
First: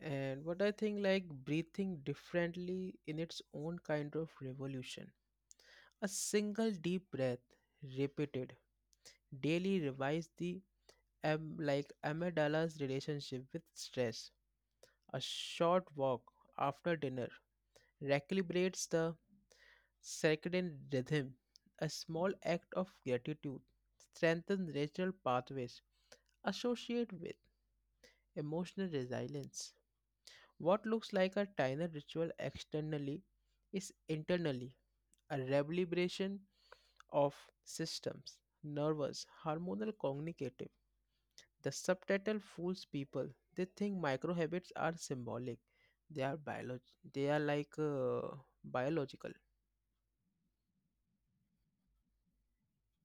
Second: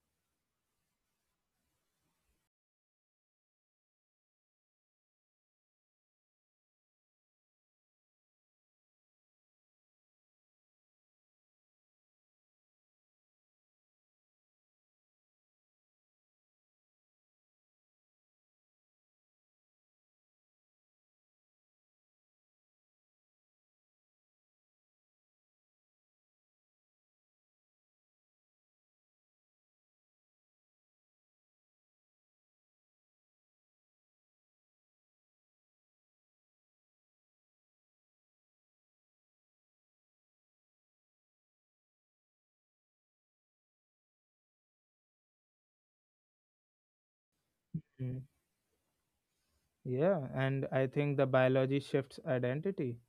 S2: And what I think, like breathing differently in its own kind of revolution. A single deep breath, repeated daily, revives the am like amygdala's relationship with stress. A short walk after dinner recalibrates the circadian rhythm. A small act of gratitude strengthens natural pathways associated with emotional resilience. What looks like a tiny ritual externally is internally a rebellion of systems, nervous, hormonal, communicative. The subtitle fools people. They think micro habits are symbolic. They are biolog. They are like
S1: Mm.
S2: uh, biological.
S1: Yeah, and I think the biology shifts identity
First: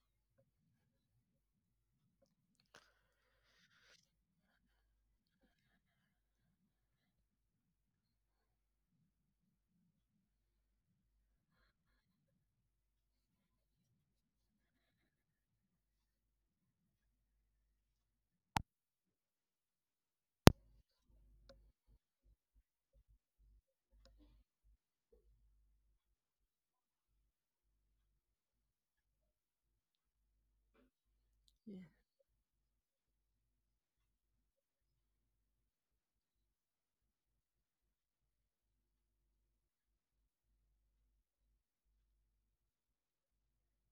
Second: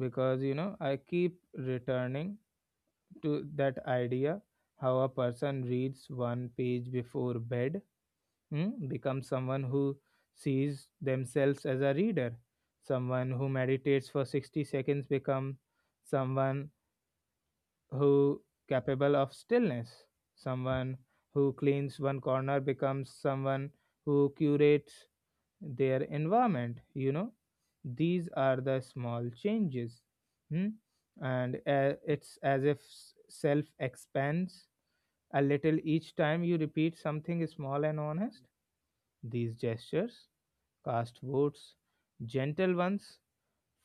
S1: because you know I keep returning to that idea how a person reads one page before bed, mm, become someone who sees themselves as a reader, someone who meditates for sixty seconds become someone who capable of stillness, someone who cleans one corner becomes someone who curates their environment, you know. These are the small changes. Hmm? and
S2: Yeah,
S1: uh, it's as if s- self expands a little each time you repeat something small and honest. These gestures cast votes, gentle ones,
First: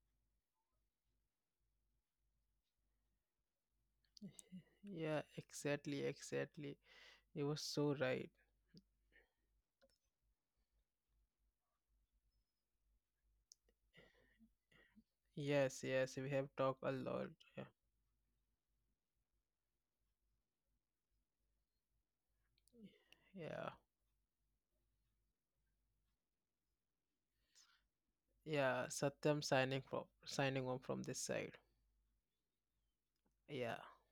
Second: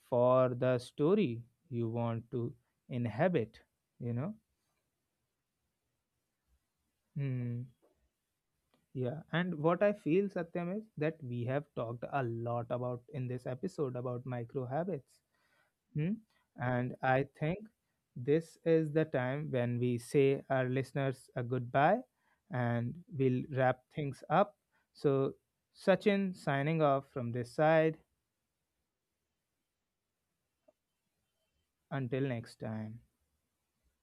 S1: for the story you want to inhabit, you know.
S2: yeah, exactly, exactly. You were
S1: Hmm.
S2: so right.
S1: Yeah, and what I feel, Satyam, is that we have talked a lot about in this episode about micro habits.
S2: Yes,
S1: Hmm?
S2: yes, we have talked a
S1: And I
S2: lot.
S1: think
S2: Yeah,
S1: this is the time when we say our listeners a goodbye and we'll
S2: yeah,
S1: wrap things up. So, Sachin signing off from this side.
S2: yeah. Satyam signing from signing on from this side.
S1: Until next time.
S2: Yeah.